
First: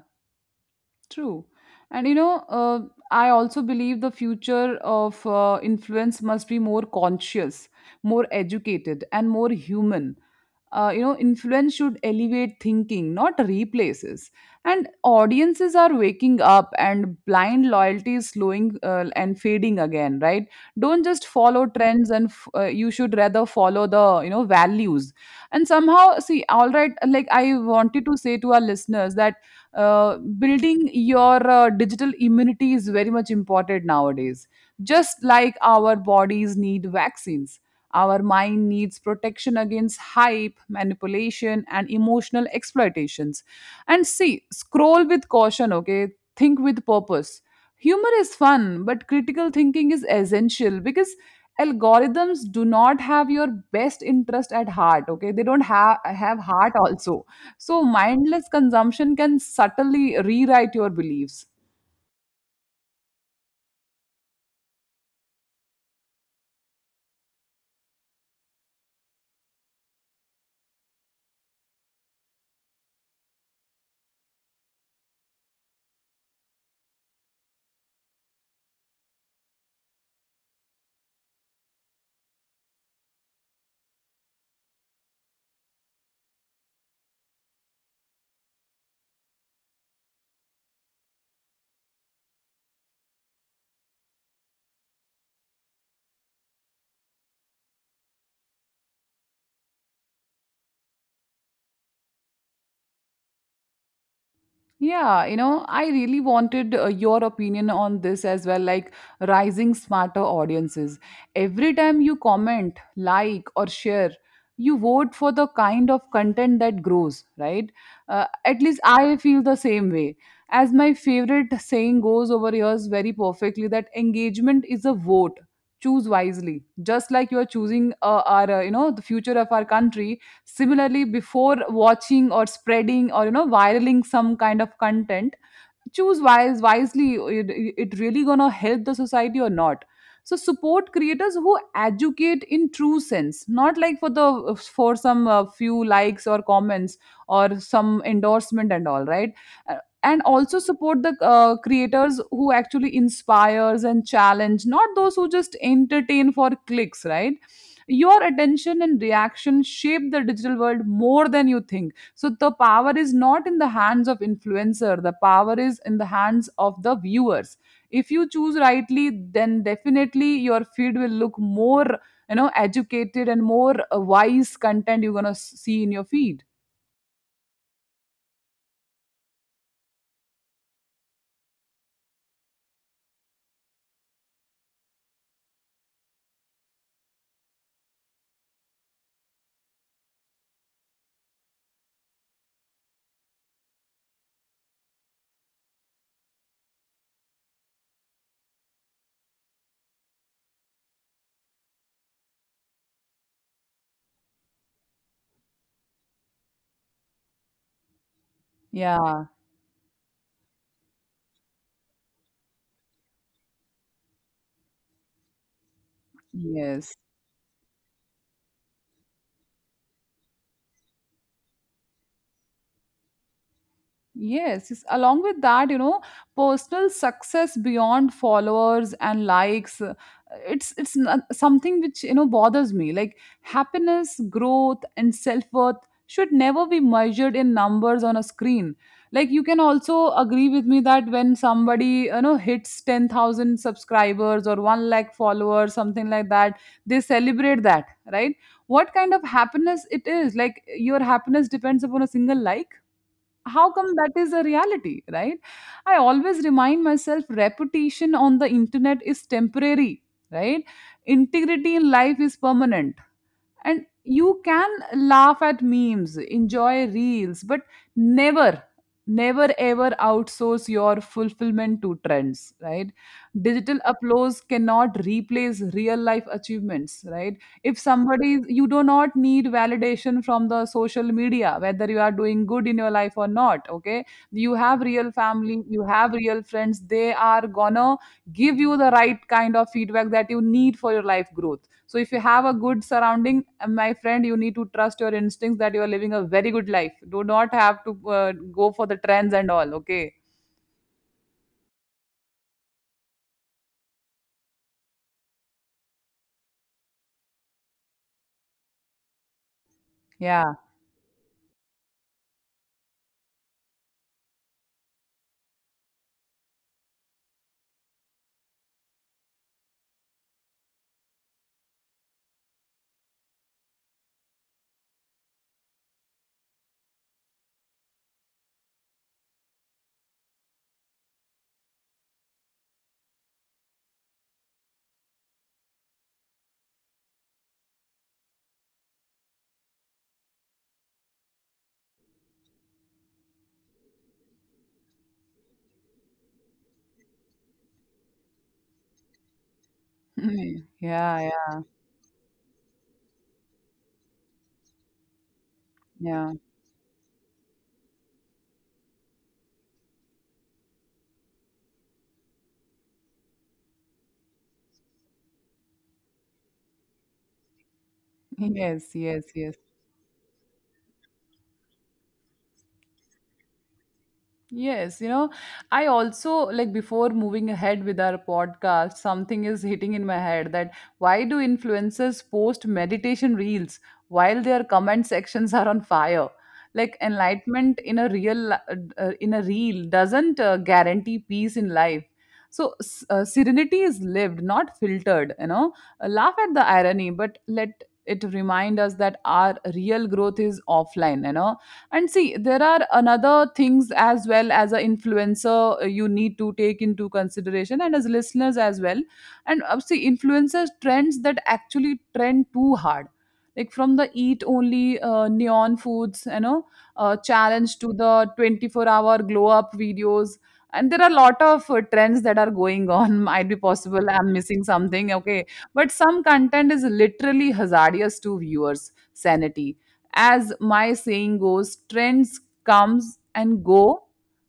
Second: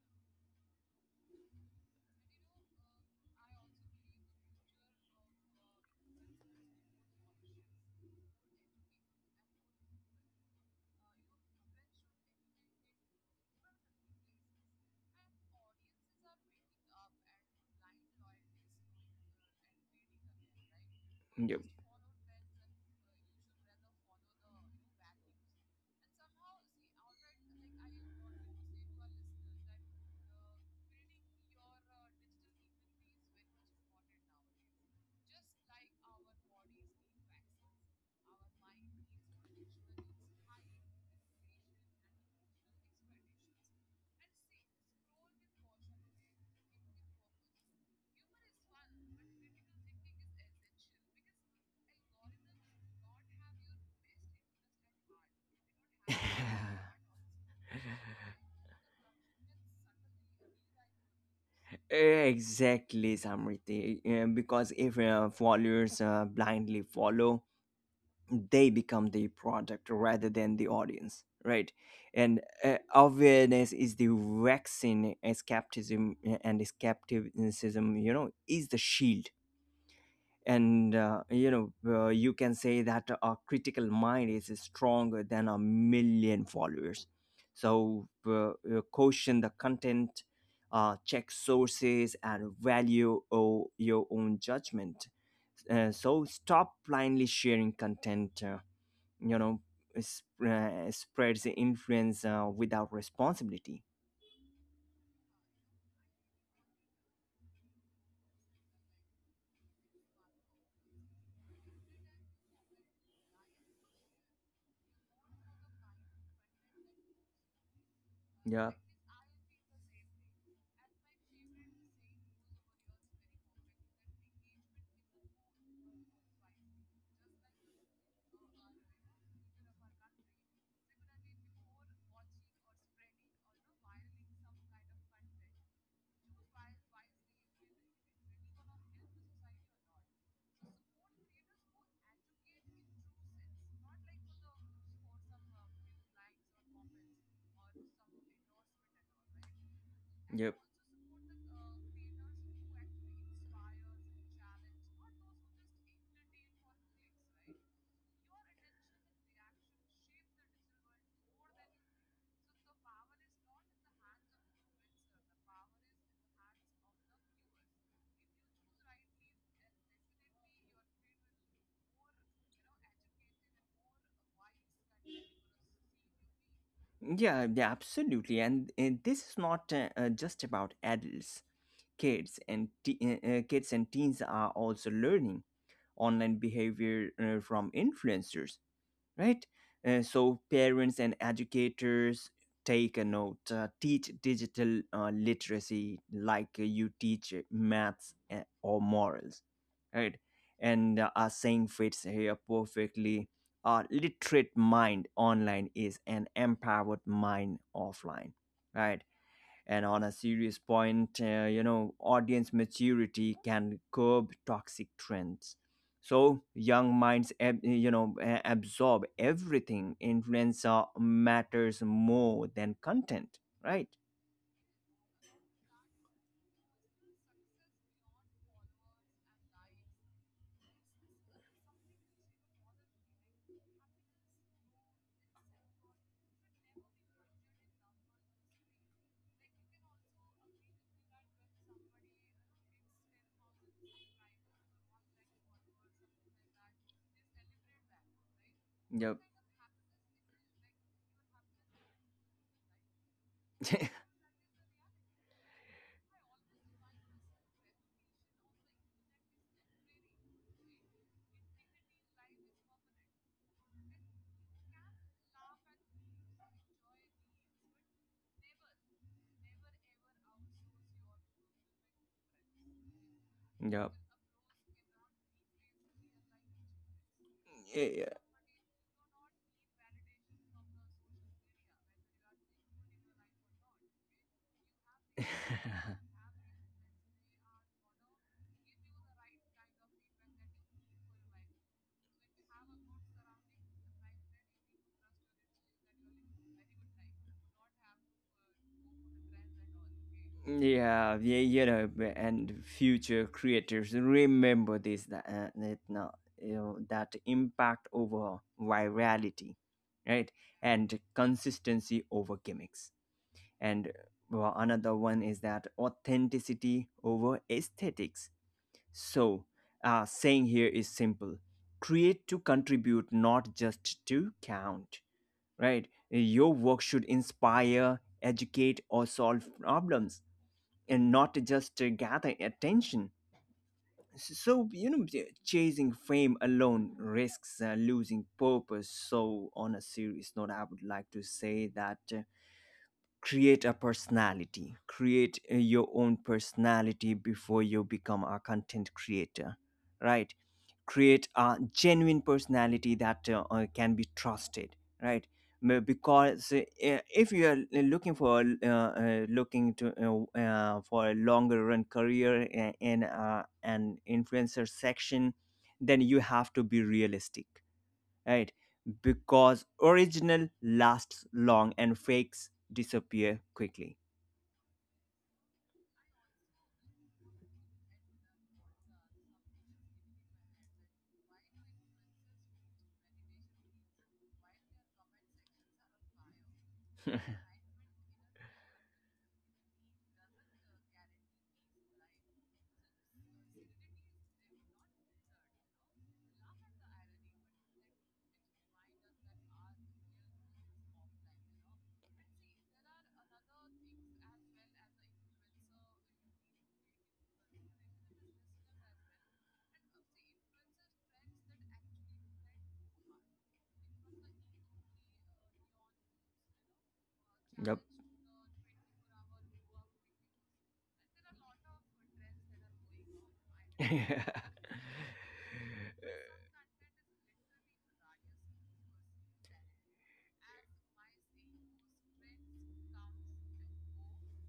S1: True. And you know, uh, I also believe the future of uh, influence must be more conscious, more educated, and more human. Uh, you know, influence should elevate thinking, not replaces. And audiences are waking up, and blind loyalty is slowing uh, and fading again, right? Don't just
S2: Yeah.
S1: follow trends, and f- uh, you should rather follow the, you know values, and somehow see, all right, like, I wanted to say to our listeners that uh, building your uh, digital immunity is very much important nowadays. Just like our bodies need vaccines, our mind needs protection against hype, manipulation and emotional exploitations. And see, scroll with caution, okay? Think with purpose. Humor is fun, but critical thinking is essential, because algorithms do not have your best interest at heart. Okay, they don't have have heart also. So mindless consumption can subtly rewrite your beliefs.
S2: Exactly, Samriti. Yeah. Because if uh, followers uh, blindly follow, they become the product rather than the audience, right? And uh, awareness is the vaccine, escapism, and escapism, you know, is the shield. And uh, you know, uh, you can say that a critical mind is stronger than a million followers. So uh, uh, caution the content, uh, check sources and value o- your own judgment. Uh, so stop blindly sharing content, uh, you know sp- uh, spreads influence uh, without responsibility.
S1: Yeah, you know, I really wanted uh, your opinion on this as well, like rising smarter audiences. Every time you comment, like, or share, you vote for the kind of content that grows, right? Uh, at least
S2: Yeah.
S1: I feel the same way. As my favorite saying goes over here is very perfectly that engagement is a vote. Choose wisely, just like you are choosing uh, our, uh, you know, the future of our country. Similarly, before watching or spreading or you know viraling some kind of content, choose wise wisely, it, it really gonna help the society or not. So support creators who educate in true sense, not like for the for some uh, few likes or comments or some endorsement and all, right? Uh, and also
S2: Yep.
S1: support the uh, creators who actually inspires and challenge, not those who just entertain for clicks, right? Your attention and reaction shape the digital world more than you think. So the power is not in the hands of influencer, the power is in the hands of the viewers. If you choose rightly, then definitely your feed will look more, you know educated, and more uh, wise content you're going to see in your feed.
S2: Yeah, yeah, absolutely. And, and this is not uh, uh, just about adults. Kids and te- uh, uh, kids and teens are also learning online behavior uh, from influencers, right? Uh, so parents and educators, take a note. Uh, teach digital uh, literacy like you teach maths uh, or morals, right? And uh, our saying fits here perfectly. A literate mind online is an empowered mind offline, right?
S1: Yeah,
S2: And on a serious point, uh, you know, audience maturity can curb toxic trends. So young
S1: yes.
S2: minds, ab- you know, a- absorb everything. Influencer matters more than content, right?
S1: Yes, yes. Along with that, you know, personal success beyond followers and likes, uh, it's it's not something which, you know bothers me. Like, happiness, growth, and self worth should never be measured in numbers on a screen. Like, you can also agree with me that when somebody, you know hits ten thousand subscribers or one lakh followers, something like that, they celebrate that, right? What kind
S2: Yep.
S1: of happiness it is? Like, your happiness depends upon a single like. How come that is a reality, right? I always remind myself, reputation on the internet is temporary, right? Integrity in life is permanent. And you can laugh at memes, enjoy reels, but never, never ever outsource your fulfillment to trends, right? Digital
S2: Yep.
S1: uploads cannot replace real life achievements, right? If
S2: Yeah.
S1: somebody, you do not need validation from the social media, whether you are doing good in your life or not, okay? You have real family, you have real friends, they are gonna give you the right kind of feedback that you need for your life growth. So if you have a good surrounding and, my friend, you need to trust your instincts that you are living a very good life. Do not have to uh, go for the trends and all, okay?
S2: Yeah, yeah, you know, b- and future creators, remember this, that, uh, that now, you know, that impact over virality, right?
S1: Yeah.
S2: And consistency over gimmicks. And uh, well, another one is that authenticity over aesthetics. So, uh, saying here is simple: create to contribute, not just to count, right? Your work should inspire, educate, or solve problems and not just uh, gather attention. So, you know, chasing fame alone risks uh, losing purpose. So, on a serious note, I would like to say that, uh, create a personality, create uh, your own personality before you become a content creator, right?
S1: Yeah,
S2: Create
S1: yeah,
S2: a genuine personality that uh, uh, can be trusted, right? M-
S1: yeah.
S2: because uh, if you are looking for uh, uh, looking to uh, uh, for a longer run career i- in uh, an influencer section, then you have to be realistic, right?
S1: Yes, yes, yes.
S2: Because original lasts long and fakes disappear quickly.
S1: Yes, you know, I also, like, before moving ahead with our podcast, something is hitting in my head that why do influencers post meditation reels while their comment sections are on fire? Like, enlightenment in a real uh, in a reel doesn't uh, guarantee peace in life. So s- uh, serenity is lived, not filtered, you know. Uh, laugh at the irony, but let it remind us that our real growth is offline, you know. And see, there are another things as well. As an influencer, uh, you need to take into consideration, and as listeners as well. And uh, see, influencers trends that actually trend too hard, like, from the eat only uh, neon foods, you know, uh, challenge,
S2: Yep.
S1: to the twenty-four hour glow up videos, and there are a lot of uh, trends that are going on. Might be possible I'm missing something, okay, but some content is literally hazardous to viewers sanity. As my saying goes, trends comes and go,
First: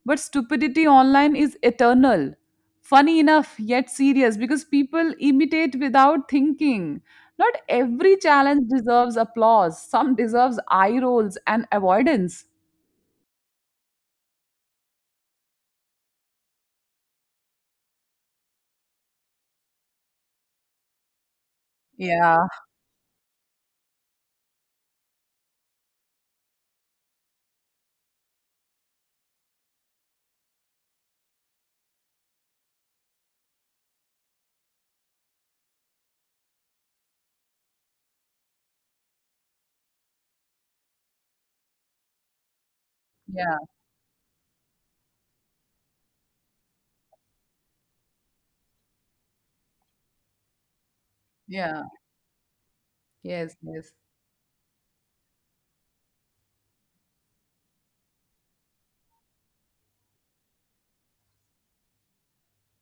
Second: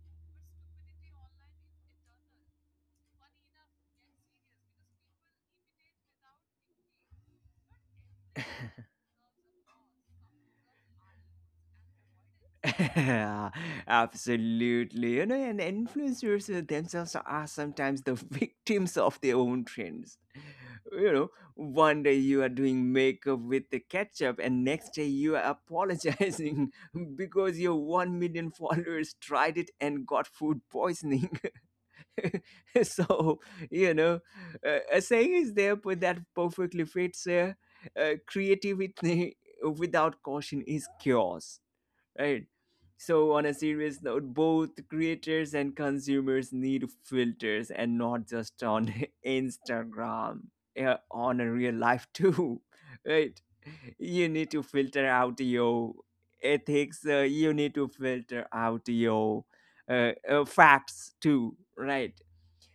S1: but stupidity online is eternal. Funny enough, yet serious, because people imitate without thinking. Not every challenge deserves applause. Some deserves eye rolls and avoidance.
S2: Absolutely. You know, and influencers uh, themselves are sometimes the victims of their own trends. You know, one day
S1: Yeah,
S2: you are doing makeup with the ketchup, and next day you are apologizing because your 1 million followers tried it and got food poisoning. So you know, uh, a saying is there but that perfectly fits here, uh, creativity without caution is chaos, right? So on a
S1: yeah,
S2: serious note, both creators and consumers need filters and not just on Instagram, yeah, on a real
S1: yeah.
S2: life too. Right?
S1: Yes, yes,
S2: You need to filter out your ethics, uh, you need to filter out your uh, uh, facts too, right?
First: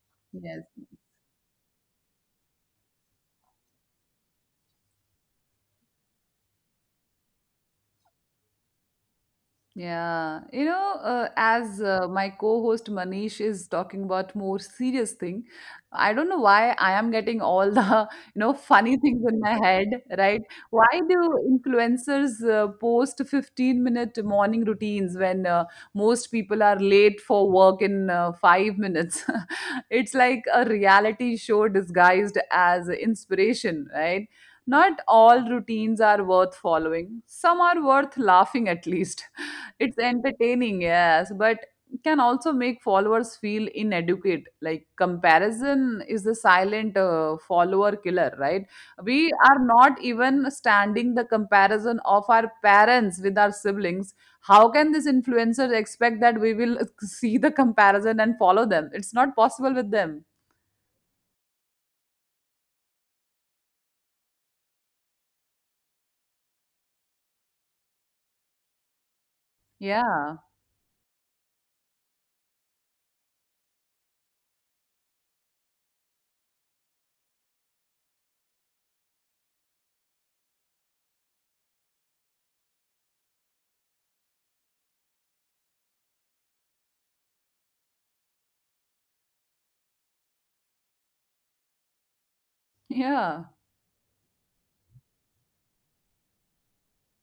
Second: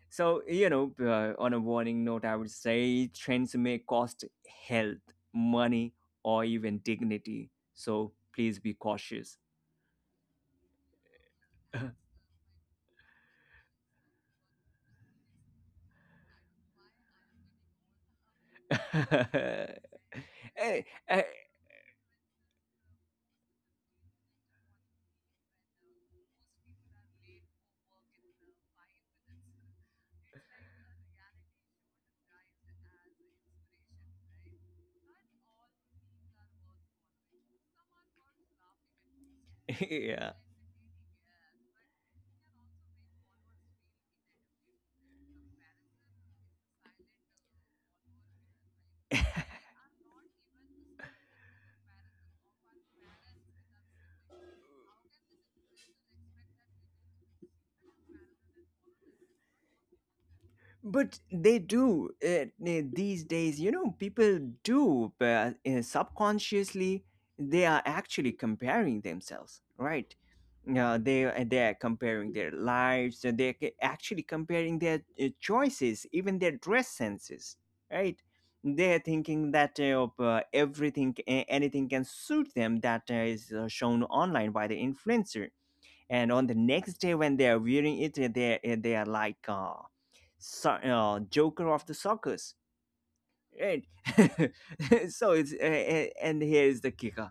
S2: So,
S1: yes.
S2: you know, uh, on a warning note, I would say trends may cost health, money, or even dignity. So please be cautious.
S1: Yeah, you know, uh, as uh, my co-host Manish is talking about more serious thing, I don't know why I am getting all the, you know, funny things in my head, right?
S2: Eh,
S1: Why
S2: eh,
S1: do influencers uh, post fifteen minute morning routines when uh, most people are late for work in uh, five minutes? It's like a reality show disguised as inspiration, right? Not all routines are worth following. Some are worth laughing at, least. It's
S2: yeah.
S1: entertaining, yes, but can also make followers feel inadequate. Like, comparison is the silent uh, follower killer, right? We are not even standing the comparison of our parents with our siblings. How can these influencers expect that we will see the comparison and follow them? It's not possible with them.
S2: But they do uh, eh, these days, you know, people do, uh, eh, subconsciously, they are actually comparing themselves, right?
S1: Yeah,
S2: Uh, they eh, they are comparing their lives, and they're ca- actually comparing their eh, choices, even their dress senses, right? They are thinking that uh, uh, everything, eh, anything can suit them that uh, is uh, shown online by the influencer. And on the next day, when they are wearing it, eh, they eh, they are like. Uh, so, uh, joker of the circus,
S1: yeah,
S2: right? So it's uh, uh, and here is the kicker,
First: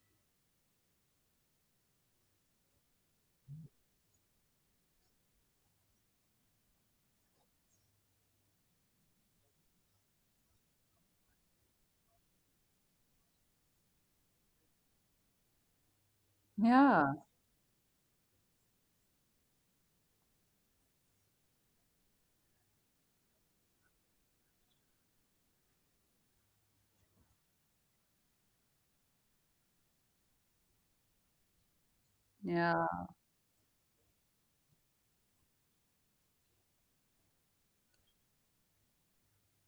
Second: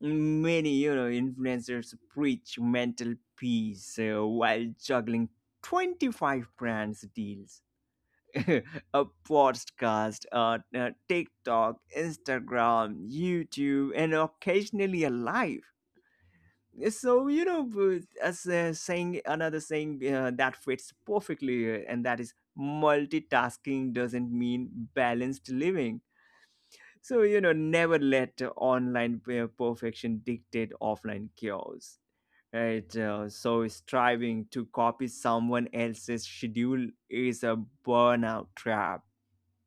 S2: many, you know, influencers preach mental peace uh, while juggling twenty-five brands deals, a podcast, uh, uh, TikTok, Instagram, YouTube, and occasionally a live. Eh,
S1: yeah,
S2: so you know, b- as uh, saying another saying uh, that fits perfectly, uh, and that is multitasking doesn't mean balanced living. So you know, never let online p- perfection dictate offline chaos,
S1: yeah.
S2: right? Uh, so striving to copy someone else's schedule is a burnout trap.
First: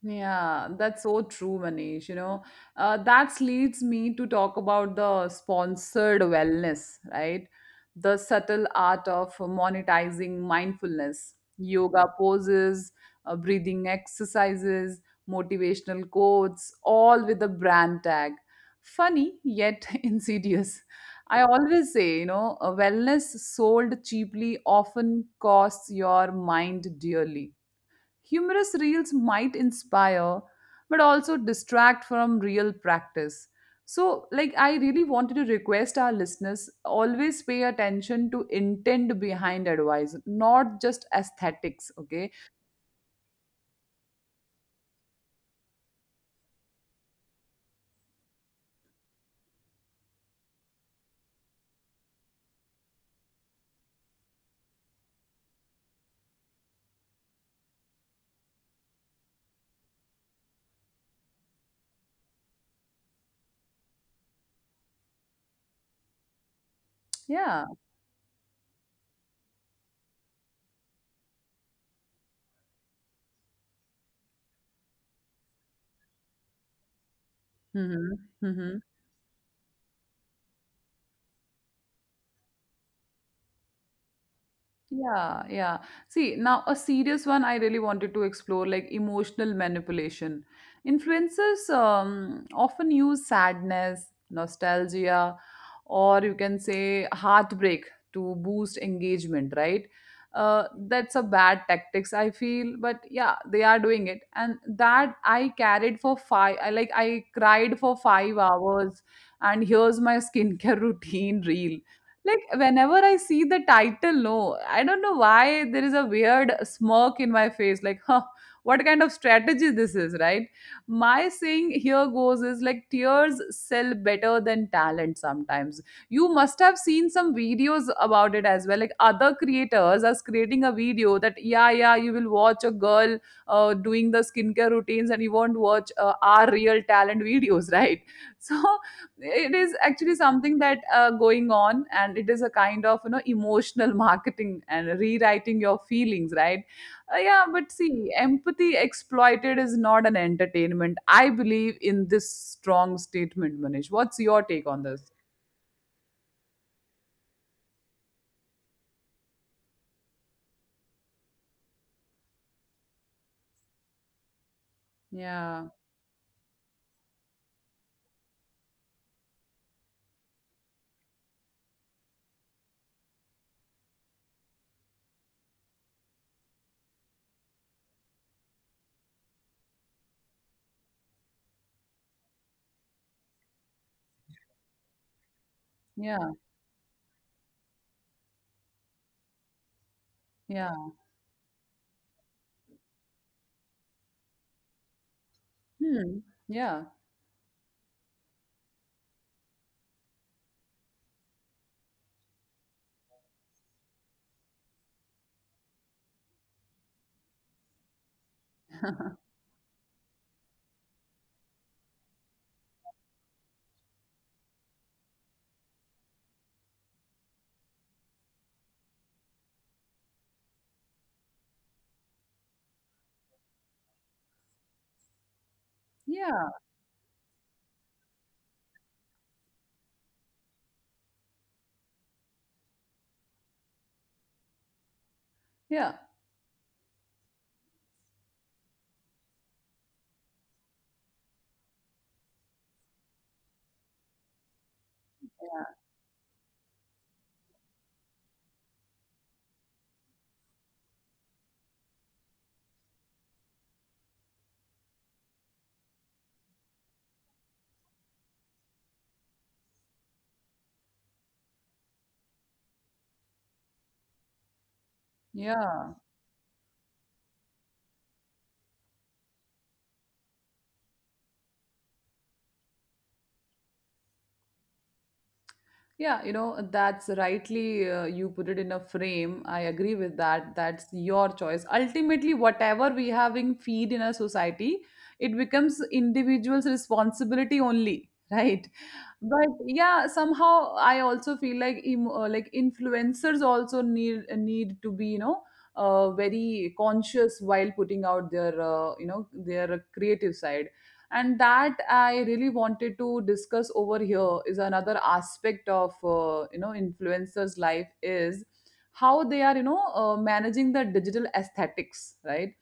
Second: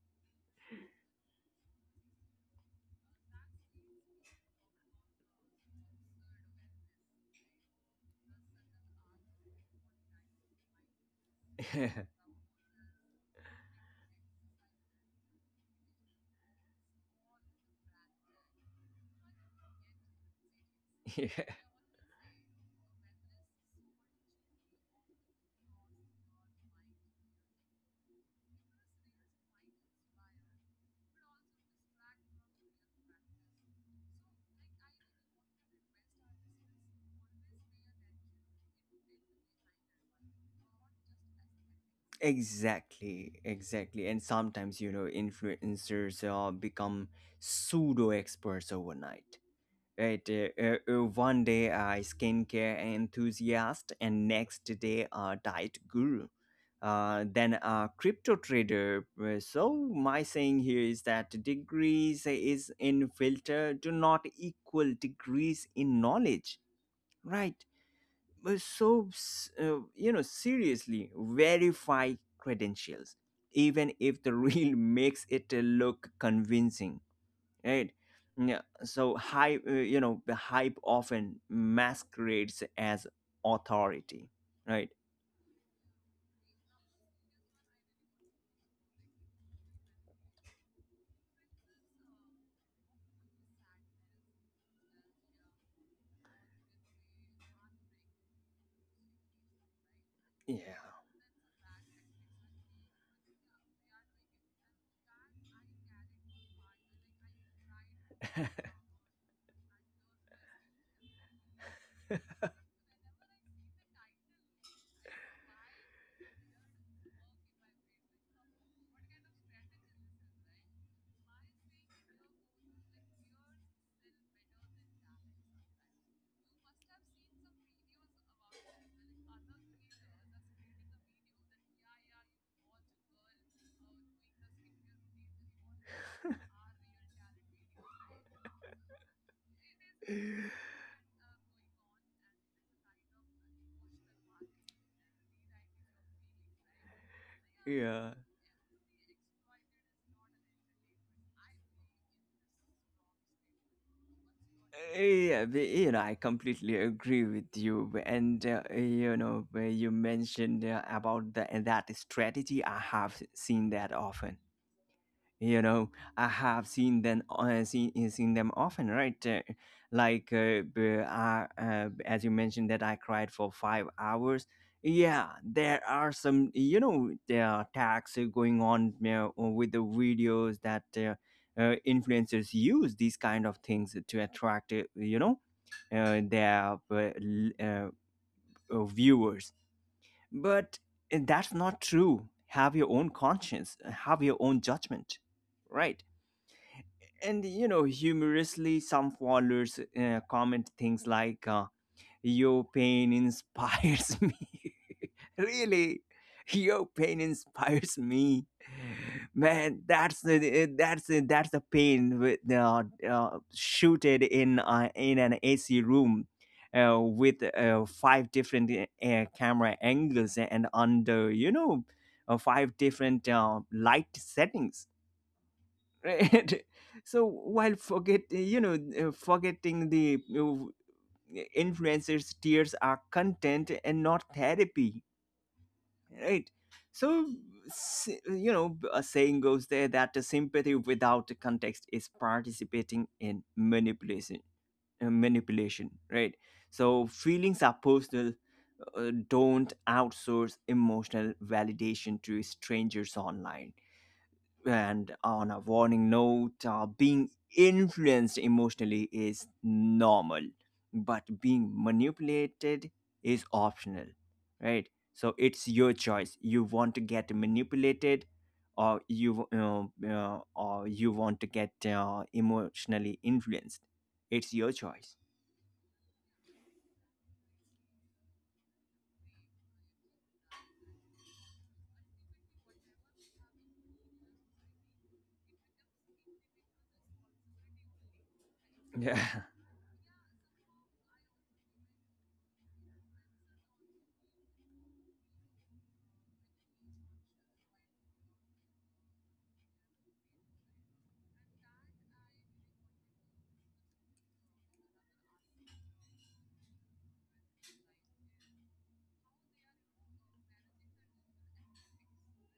S1: Yeah, that's so true, Manish. You know, uh, that leads me to talk about the sponsored wellness, right? The subtle art of monetizing mindfulness, yoga poses, uh, breathing exercises, motivational quotes, all with a brand tag. Funny, yet insidious. I
S2: Yeah.
S1: always say, you know, a wellness sold cheaply often costs your mind dearly. Humorous reels might inspire, but also distract from real practice. So, like, I really wanted to request our listeners always pay attention to intent behind advice, not just aesthetics. Okay.
S2: Exactly, exactly. And sometimes, you know, influencers uh, become pseudo experts overnight. Right? Uh, uh, uh, one day, a skincare enthusiast, and next day, a diet guru. Uh, then a crypto trader. Uh, So, my saying here is that degrees is in filter do not equal degrees in knowledge,
S1: Yeah.
S2: right? Uh, So, s- uh, you know, seriously, verify credentials, even if the reel makes it uh, look convincing, right? Yeah.
S1: Hmm.
S2: So, hype, uh, you know, the hype often masquerades as authority, right?
S1: Yeah, yeah. See, now a serious one I really wanted to explore, like, emotional manipulation. Influencers um, often use sadness, nostalgia, or you can say heartbreak to boost engagement, right? Uh,
S2: Yeah.
S1: that's a bad tactics, I feel, but yeah, they are doing it. And that I carried for five, I like I cried for five hours, and here's my skincare routine reel. Like, whenever I see the title, no, I don't know why there is a weird smirk in my face. Like, huh, what kind of strategy this is, right? My saying here goes is like, tears sell better than talent sometimes. You must have seen some videos about it as well. Like, other creators are creating a video that, yeah, yeah, you will watch a girl uh, doing the skincare routines and you won't watch uh, our real talent videos, right? So it is actually something that uh, going on, and it is a kind of you know emotional marketing and rewriting your feelings, right? Uh, yeah, but see,
S2: Yeah.
S1: empathy exploited is not an entertainment. I believe in this strong statement. Manish, what's your take on this?
S2: Yeah, but, you know, I completely agree with you. And uh, you know, where you mentioned uh, about the and that strategy, I have seen that often,
S1: Yeah,
S2: you know, I have seen them uh, seen, uh, seen them often, right? Uh, like uh, b- I, uh, as you mentioned, that I cried for five hours. Yeah, there are some, you know, there are tags going on uh, with the videos that uh, uh, influencers use these kind of things to attract uh, you know, uh,
S1: yeah,
S2: their uh, l- uh, uh, viewers.
S1: yeah.
S2: But eh, that's not true. Have your own conscience, have your own judgment, right?
S1: Hmm. Yeah,
S2: And you know, humorously, some followers uh, comment things like, uh, your pain inspires me. Really? Your pain inspires me. Man, that's the eh, that's the that's the pain with uh, uh, shooted in uh, in an AC room, uh, with uh, five different uh, camera angles and under, you know, uh, five different uh, light settings,
S1: yeah,
S2: right? So while forget, you know, uh, forgetting the, uh, influencers tears are content and not therapy,
S1: yeah,
S2: right? So, s- you know, a saying goes there that the sympathy without the context is participating in manipulation, uh, manipulation, right? So feelings are personal. Uh, don't outsource emotional validation to strangers online. And on a warning note, uh, being influenced emotionally is normal, but being manipulated is optional, right? So it's
S1: yeah.
S2: your choice. You want to get manipulated, or you uh, uh, or you want to get uh, emotionally influenced. It's your choice.
S1: Yeah, you know, that's rightly uh, you put it in a frame. I agree with that. That's your choice. Ultimately, whatever we having feed in a society, it becomes individual's responsibility only, right? But
S2: Yeah,
S1: yeah, somehow I also feel like emo- uh, like influencers also need need to be, you know, uh, very conscious while putting out their, uh, you know their creative side. And that I really wanted to discuss over here is another aspect of, uh, you know influencers life, is how they are, you know uh, managing the digital aesthetics, right?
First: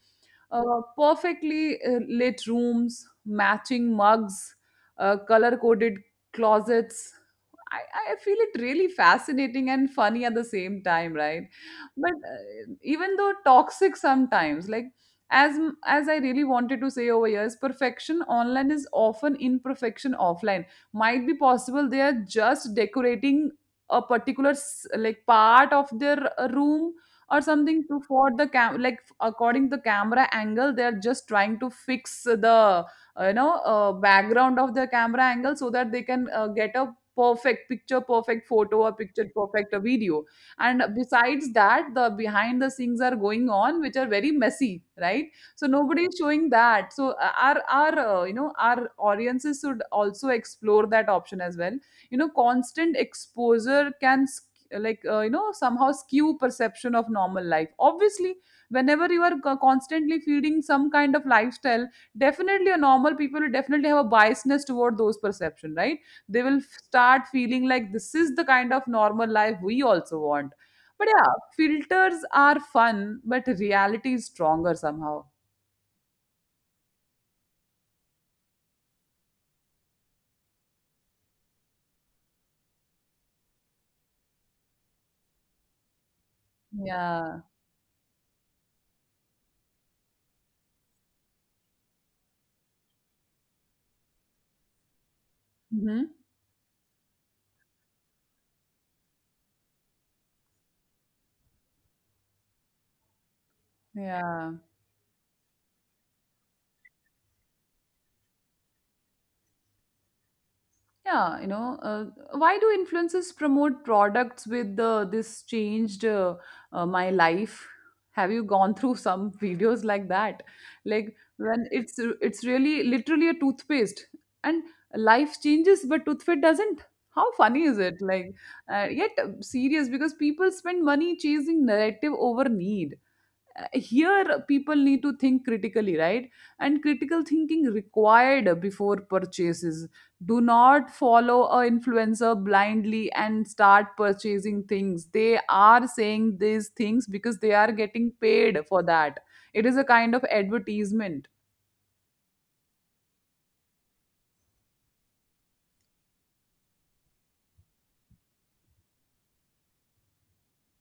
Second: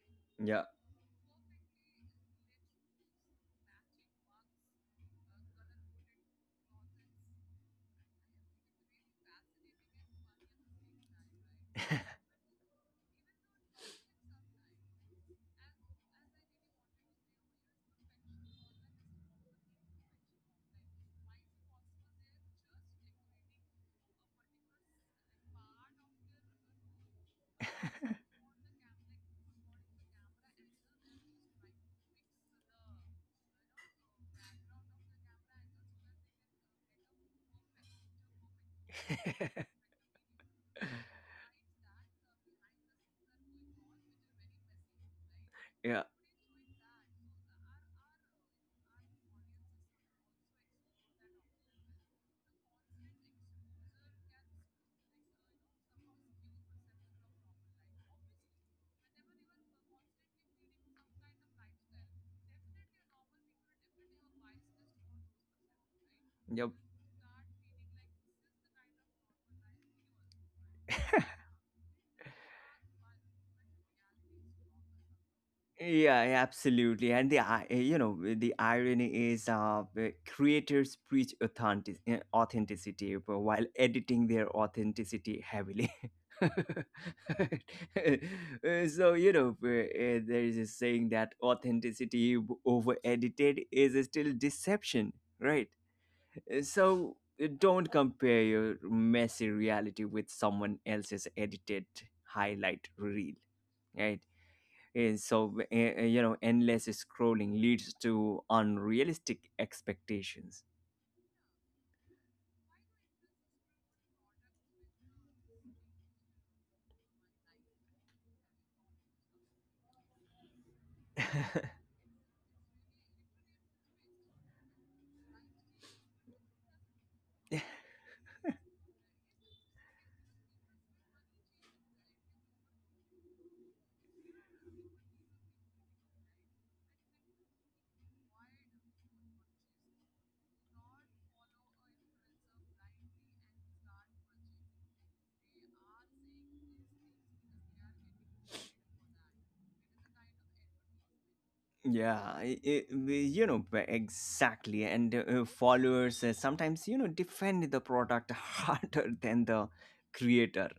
S2: yeah.
S1: uh, Perfectly uh, lit rooms, matching mugs, uh, color coded closets. I, I feel it really fascinating and funny at the same time, right? But uh, even though toxic sometimes, like as m- as I really wanted to say over here, is perfection online is often imperfection offline. Might be possible they are just decorating a particular s- like part of their uh, room or something to for the cam, like according to the camera angle, they are just trying to fix the uh, you know uh, background of the camera angle, so that they can uh, get a perfect picture perfect photo or picture perfect a video. And besides that, the behind the scenes are going on, which are very messy, right? So nobody
S2: Yeah.
S1: is showing that. So uh, our our uh, you know our audiences should also explore that option as well. You know, constant exposure can sk- like, uh, you know somehow skew perception of normal life, obviously. Whenever you are co- constantly feeding some kind of lifestyle, definitely a normal people will definitely have a biasness toward those perception, right? They will f-
S2: Yep.
S1: start feeling like this is the kind of normal life we also want. But yeah, filters are fun, but reality is stronger somehow.
S2: Yeah, yeah, absolutely. And the, i- you know, the irony is, uh the creators preach authentic authenticity while editing their authenticity heavily.
S1: Yeah.
S2: Uh, so you know, uh, uh, there is a saying that authenticity over edited is still deception, right?
S1: Hmm.
S2: Uh, so uh, don't compare your messy reality with someone else's edited highlight reel, right?
S1: Yeah.
S2: And so, uh, uh, you know, endless scrolling leads to unrealistic expectations.
S1: Yeah, you know, uh, why do influencers promote products with, uh, this changed uh, uh, my life? Have you gone through some videos like that? Like, when it's it's really literally a toothpaste and life changes, but toothpaste doesn't. How funny is it? Like, uh, yet uh, serious, because people spend money chasing narrative over need. Uh, Here, people need to think critically, right? And critical thinking required before purchases. Do not follow a influencer blindly and start purchasing things. They are saying these things because they are getting paid for that. It is a kind of advertisement.
S2: Yeah, I- I- we- you know, b- exactly, and uh, followers uh, sometimes, you know, defend the product harder than the creator,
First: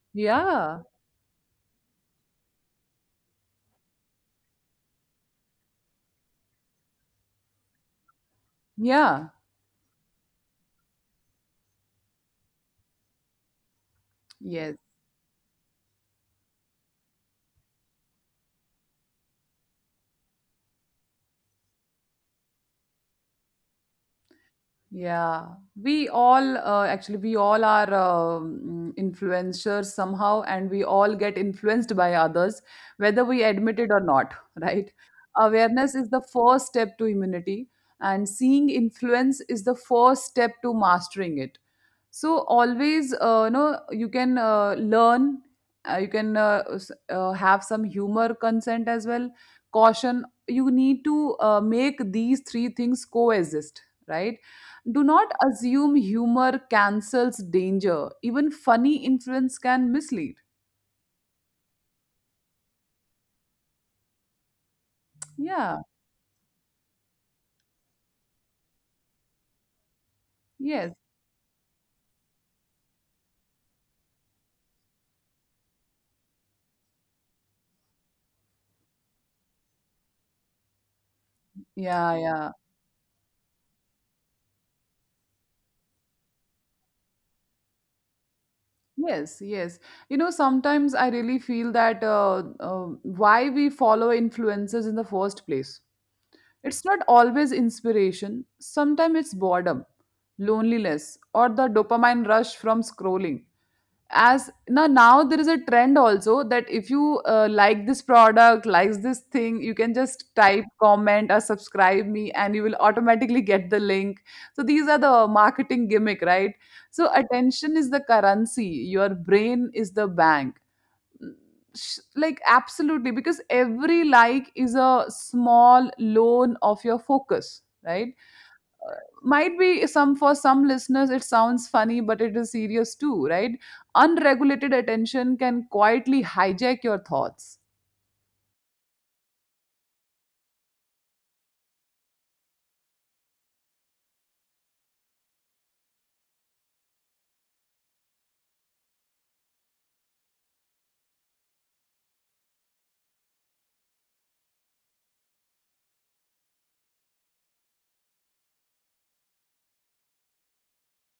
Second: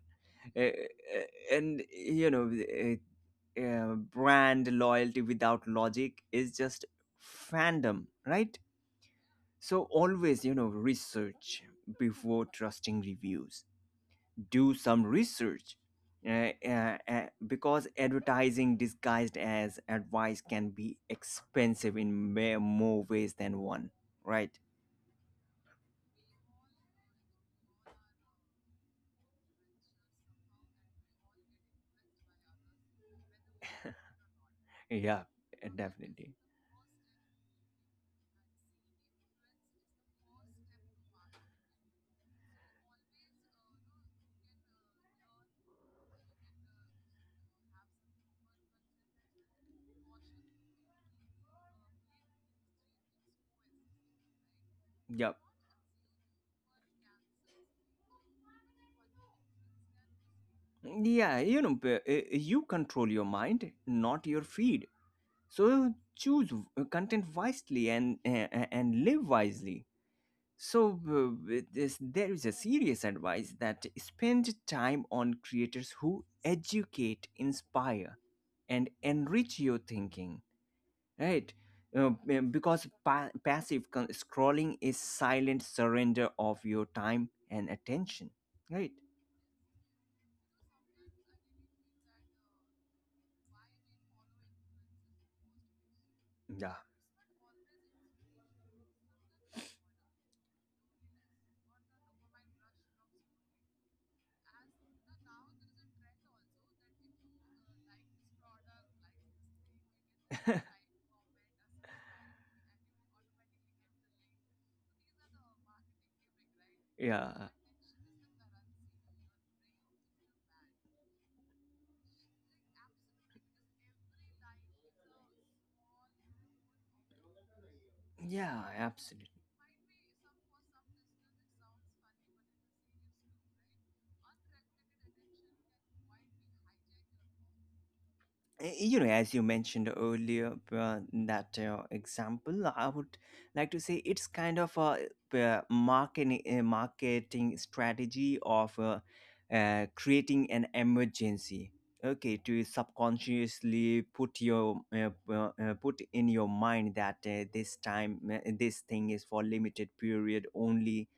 S2: Uh,
S1: Yeah.
S2: uh, and you know, uh, uh, brand loyalty without logic is just fandom, right?
S1: Yeah.
S2: So always, you know, research before trusting reviews, do
S1: Yes.
S2: some research, uh, uh, uh, because advertising disguised as advice can be expensive in ma- more ways than one, right?
S1: Yeah, we all uh, actually we all are um, influencers somehow, and we all get influenced by others, whether we admit it or not, right?
S2: Yeah.
S1: Awareness is the
S2: Definitely.
S1: first step to immunity, and seeing influence is the first step to mastering it. So always, uh, you know you can uh, learn, uh, you can uh, s- uh, have some humor, consent as well, caution. You need to uh, make these three things coexist, right? Do
S2: Yeah.
S1: not assume humor cancels danger. Even funny influence can mislead.
S2: Yeah, you know, p- uh, you control your mind, not your feed.
S1: Yeah.
S2: So choose uh, content wisely and uh, uh, and live wisely. So
S1: Yes.
S2: uh, it is- there is a serious advice that spend time on creators who educate, inspire, and enrich your thinking, right? Uh,
S1: Yeah.
S2: um,
S1: Yeah.
S2: because pa- passive con- scrolling is silent surrender of your time and attention, right?
S1: Yes, yes. You know, sometimes I really feel that, uh, uh, why we follow influencers in the first place.
S2: Yeah.
S1: It's not always inspiration, sometimes it's boredom, loneliness, or the dopamine rush from scrolling, as now now there is a trend also that if you, uh, like this product, likes this thing, you can just type comment or subscribe me and you will automatically get the link. So these are the marketing gimmick, right? So
S2: Yeah,
S1: attention is the currency, your brain is the bank. Mm, sh- like absolutely, because every like is a small loan of your focus, right?
S2: yeah, absolutely.
S1: Might be some, for some listeners it sounds funny, but it is serious too, right? Unregulated attention can quietly hijack your thoughts.
S2: Y- you know, as you mentioned earlier uh, that uh, example, I would like to say it's kind of a, uh, marketing uh, marketing strategy of uh, uh, creating an emergency, okay, to subconsciously put your uh, uh, uh, put in your mind that uh, this time, uh, this thing is for limited period only,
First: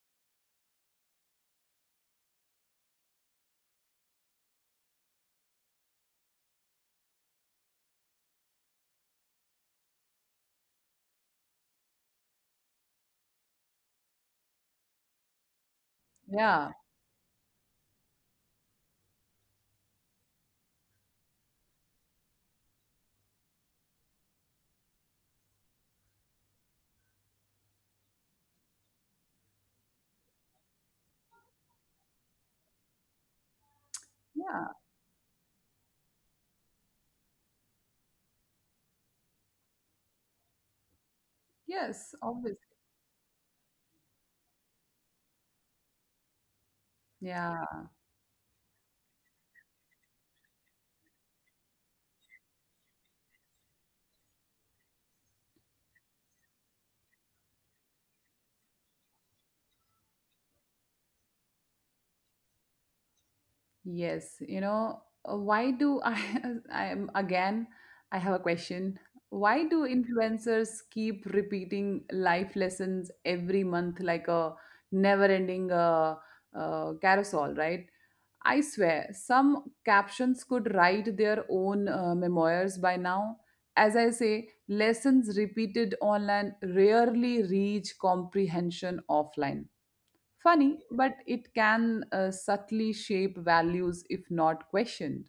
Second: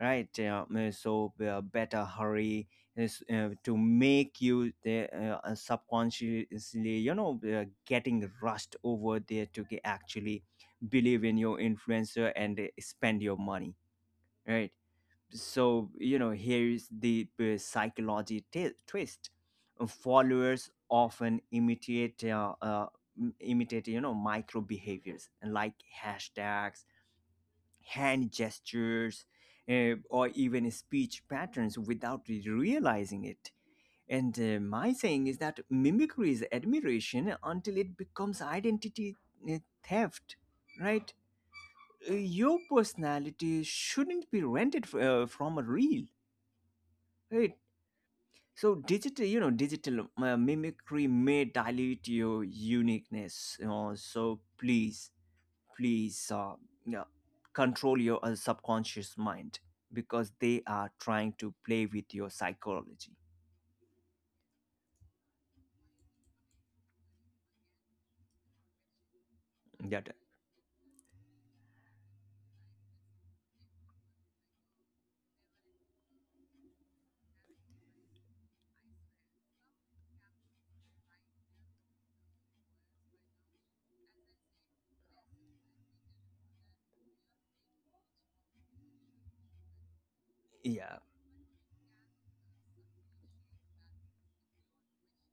S2: right? Uh, uh, so uh, better hurry, is uh, to make you the, uh, subconsciously, you know, uh, getting rushed over there to ge- actually believe in your influencer and uh, spend your money, right? So you know, here
S1: Yeah.
S2: is the, uh, psychology t- twist, followers often imitate, uh, uh, imitate you know, micro behaviors like hashtags, hand gestures, uh, or even speech patterns without realizing it. And uh,
S1: Yeah.
S2: my saying is that mimicry is admiration until it becomes identity uh, theft, right? Uh,
S1: Yes,
S2: Your
S1: obviously.
S2: personality shouldn't be rented f- uh, from a reel, right?
S1: Yeah.
S2: So digital, you know, digital uh, mimicry may dilute your uniqueness. Uh, so please, please uh, yeah, control your uh, subconscious mind, because they are trying to play with your psychology.
S1: Yes, you know, uh, why do I, I am again, I have a question. Why do
S2: That.
S1: influencers keep repeating life lessons every month like a never-ending uh, uh, carousel, right? I swear, some captions could write their own uh, memoirs by now. As I say, lessons repeated online rarely reach comprehension offline. Funny,
S2: Yeah.
S1: but it can uh, subtly shape values if not questioned.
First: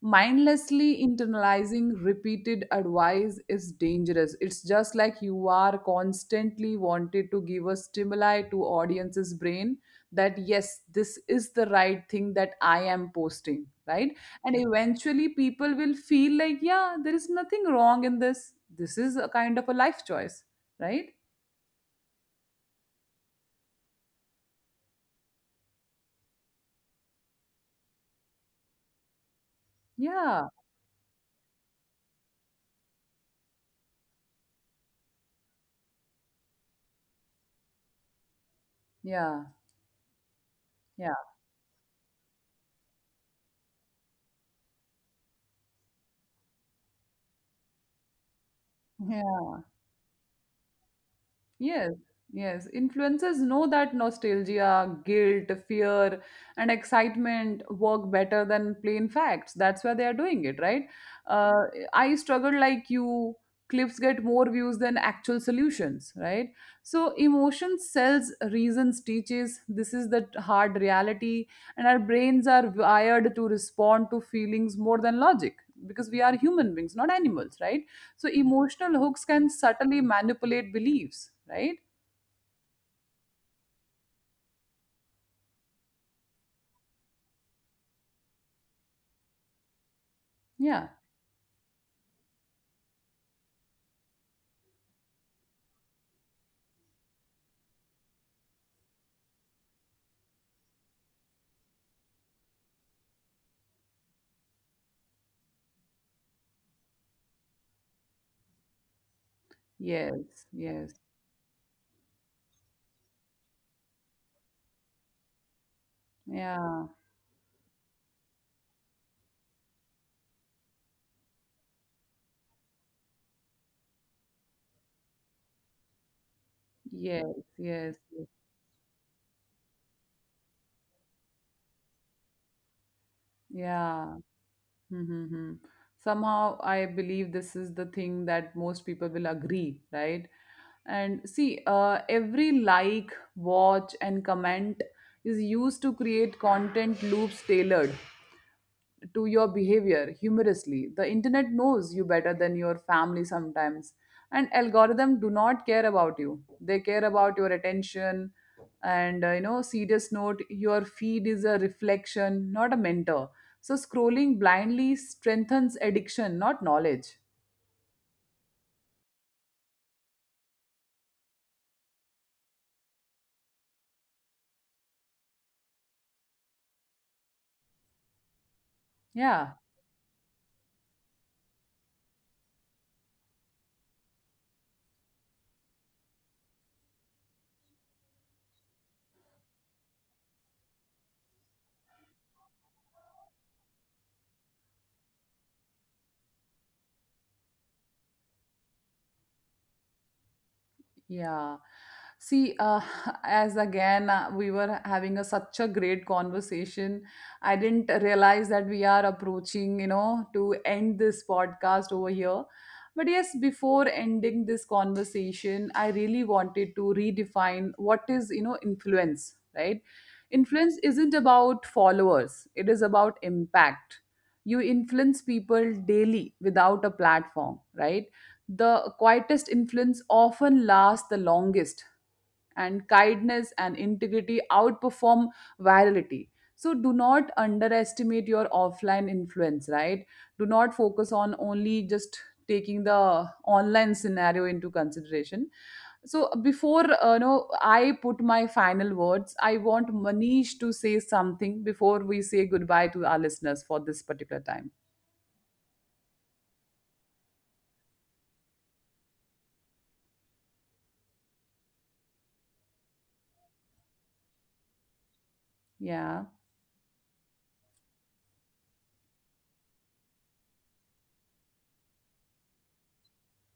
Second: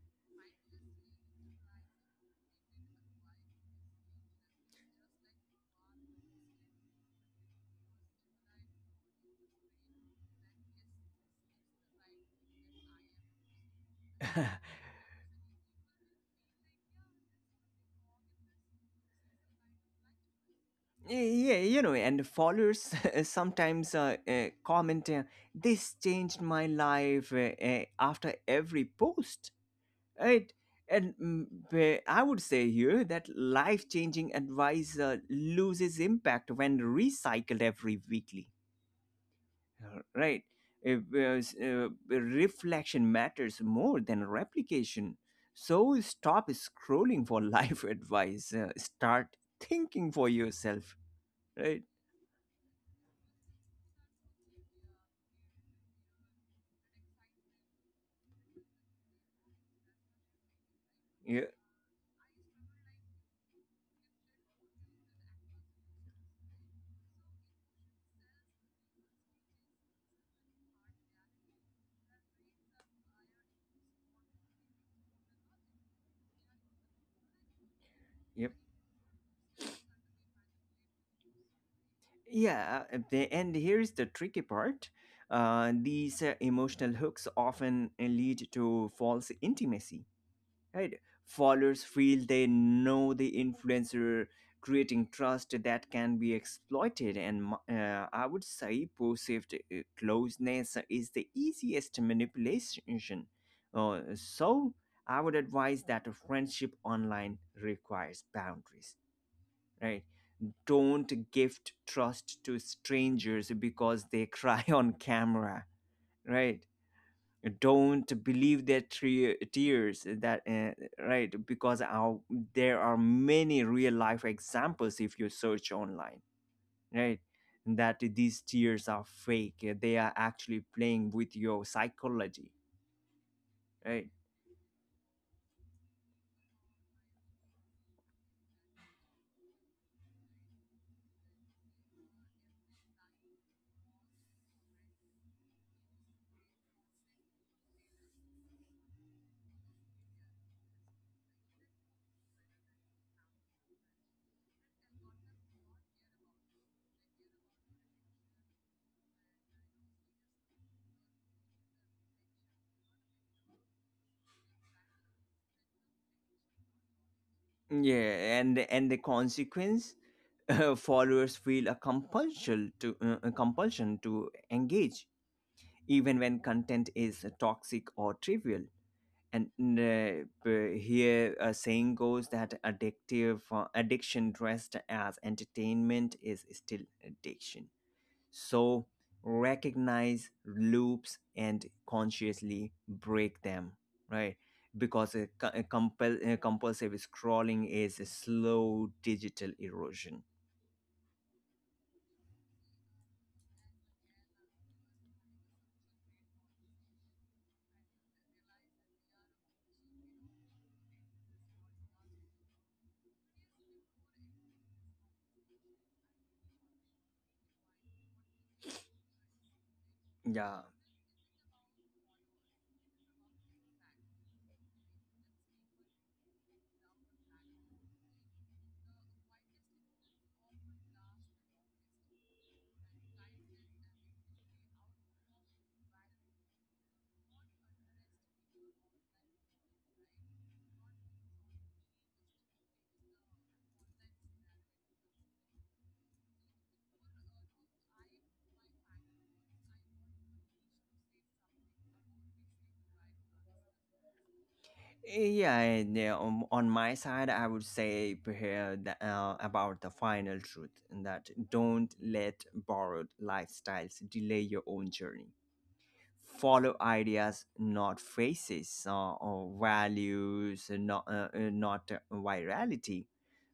S1: Mindlessly internalizing repeated advice is dangerous. It's just like you are constantly wanted to give a stimuli to audience's brain that yes, this is the right thing that I am posting, right? And eventually people will feel like, yeah, there is nothing wrong in this. This is a kind of a life choice, right?
S2: Yeah, you know, and followers sometimes uh, uh, comment, uh, this changed my life, uh, uh, after every post,
S1: Yeah,
S2: right? And mm, b- I would say here that life changing advice uh, loses impact when recycled every weekly.
S1: yeah,
S2: Uh, right? If,
S1: yeah,
S2: uh, uh, reflection matters more than replication, so stop scrolling for life advice, uh, start
S1: yeah.
S2: thinking for yourself, right?
S1: Yes, yes. Influencers know that nostalgia, guilt, fear, and excitement work better than plain facts. That's why they are doing it, right?
S2: Yeah.
S1: Uh, I struggle like you. Clips get more views than actual solutions, right? So emotion sells, reasons teaches. This is the hard reality, and our brains are wired to respond to feelings more than logic, because we are human beings, not animals, right? So
S2: Yep.
S1: emotional hooks can subtly manipulate beliefs, right?
S2: Yeah, uh, the- and here's the tricky part, uh, these uh, emotional hooks often uh, lead to false intimacy,
S1: Yeah.
S2: right? Followers feel they know the influencer, creating trust that can be exploited, and mo- uh, I would say perceived uh, closeness is the easiest manipulation. Uh, so I would advise that a friendship online requires boundaries, right?
S1: Yes. Yes.
S2: Don't gift trust to strangers because they cry on camera, right?
S1: Yeah.
S2: Don't believe their tre- tears that uh, right, because our, there are many real life examples if you search online, right,
S1: Yes. Yes,
S2: that
S1: yes.
S2: these tears are fake. Uh, they are actually playing with your psychology, right?
S1: Yeah. Mm-hmm. Somehow I believe this is the thing that most people will agree, right? And see, uh, every like, watch, and comment is used to create content loops tailored to your behavior humorously. The internet knows you better than your family sometimes, and algorithm do not care about you. They care about your attention. And uh, you know, serious note, your feed is a reflection, not a mentor. So scrolling blindly strengthens addiction, not knowledge.
S2: Yeah. and and the consequence, uh, followers feel a compulsion to uh, a compulsion to engage even when content is toxic or trivial. And
S1: Yeah.
S2: uh, b- here a saying goes that addictive uh, addiction dressed as entertainment is still addiction. So recognize loops and consciously break them, right? Because a, co- a compel, a compulsive scrolling is a slow digital erosion.
S1: Yeah. See, uh, as again, uh, we were having a, such a great conversation. I didn't realize that we are approaching, you know, to end this podcast over here. But yes, before ending this conversation, I really wanted to redefine what is, you know, influence, right?
S2: Yeah.
S1: Influence isn't about followers, it is about impact. You influence people daily without a platform, right? The quietest influence often lasts the longest, and kindness and integrity outperform virality. So, do not underestimate your offline influence, right? Do not focus on only just taking the online scenario into consideration. So before, uh, you know I put my final words, I want Manish to say something before we say goodbye to our listeners for this particular time.
S2: Yeah, and, yeah, on, on my side, I would say perhaps the- uh, about the final truth, and that, don't let borrowed lifestyles delay your own journey.
S1: Yeah.
S2: Follow ideas, not faces, uh, or values, uh, not uh, uh, not uh, virality,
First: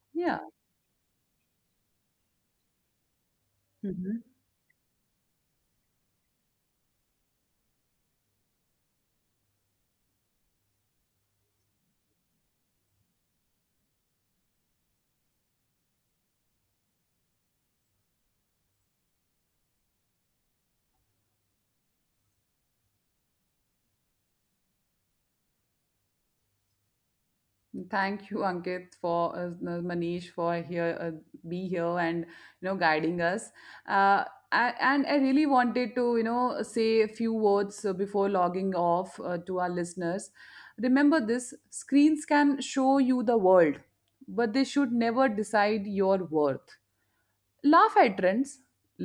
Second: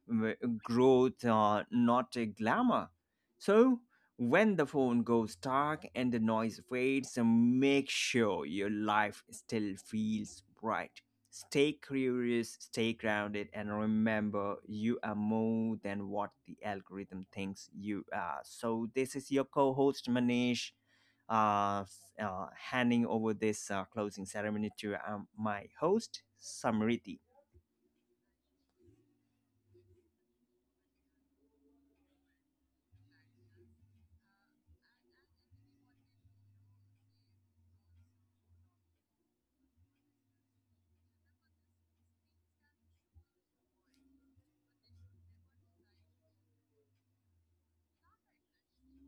S2: w-
S1: Yeah.
S2: growth, uh, not a glamour. So
S1: Mhm.
S2: when the phone goes dark and the noise fades, uh, make sure your life still feels bright. Stay curious, stay grounded, and remember, you are more than what the algorithm thinks you are. So this is your co-host Manish, uh, s- uh, handing over this uh, closing ceremony to um, my host, Samriti.
S1: Thank you, Ankit, for uh, uh, Manish for here uh, be here and, you know, guiding us. Uh, I, and I really wanted to, you know, say a few words uh, before logging off uh, to our listeners. Remember this: screens can show you the world, but they should never decide your worth. Laugh at trends,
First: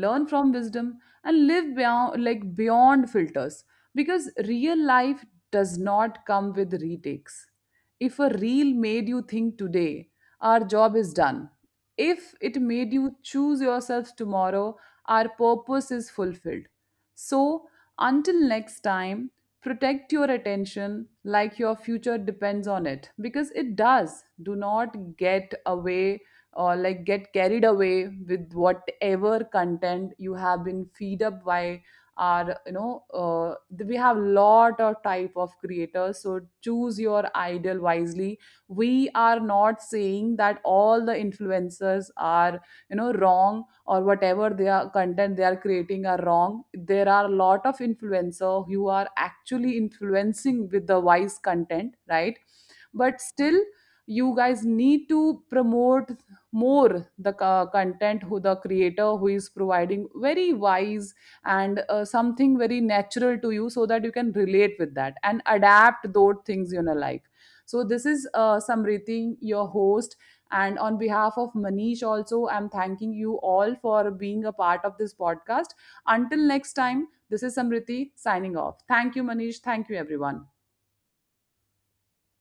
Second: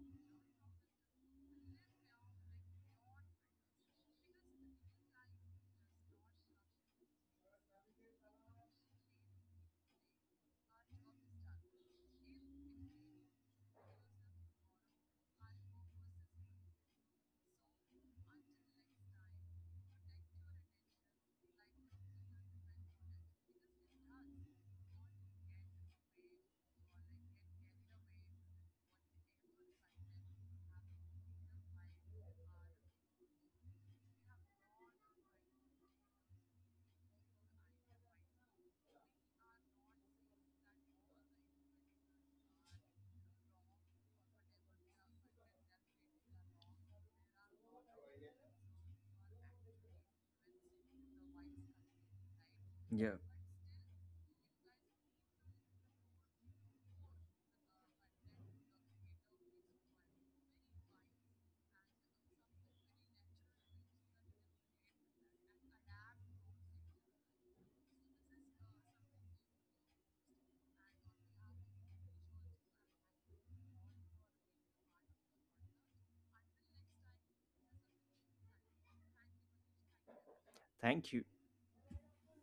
S1: learn from wisdom, and live beyond, like beyond filters, because real life does not come with retakes. If a reel made you think today, our job is done. If it made you choose yourself tomorrow, our purpose is fulfilled. So until next time, protect your attention like your future depends on it, because it does. Do not get away, or like get carried away with whatever content you have been feed up by our, you know, uh, th- we have lot of type of creators. So choose your idol wisely. We are not saying that all the influencers are, you know, wrong, or whatever their content they are creating are wrong. There are a lot of influencer who are actually influencing with the wise content, right?
S2: Yeah.
S1: But still, you guys need to promote more the co- content, who the creator who is providing very wise and uh, something very natural to you, so that you can relate with that and adapt those things in your life. So this is, uh, Samriti, your host, and on behalf of Manish also, I'm thanking you all for being a part of this podcast. Until next time, this is Samriti signing off. Thank you, Manish. Thank you, everyone.
S2: Thank you.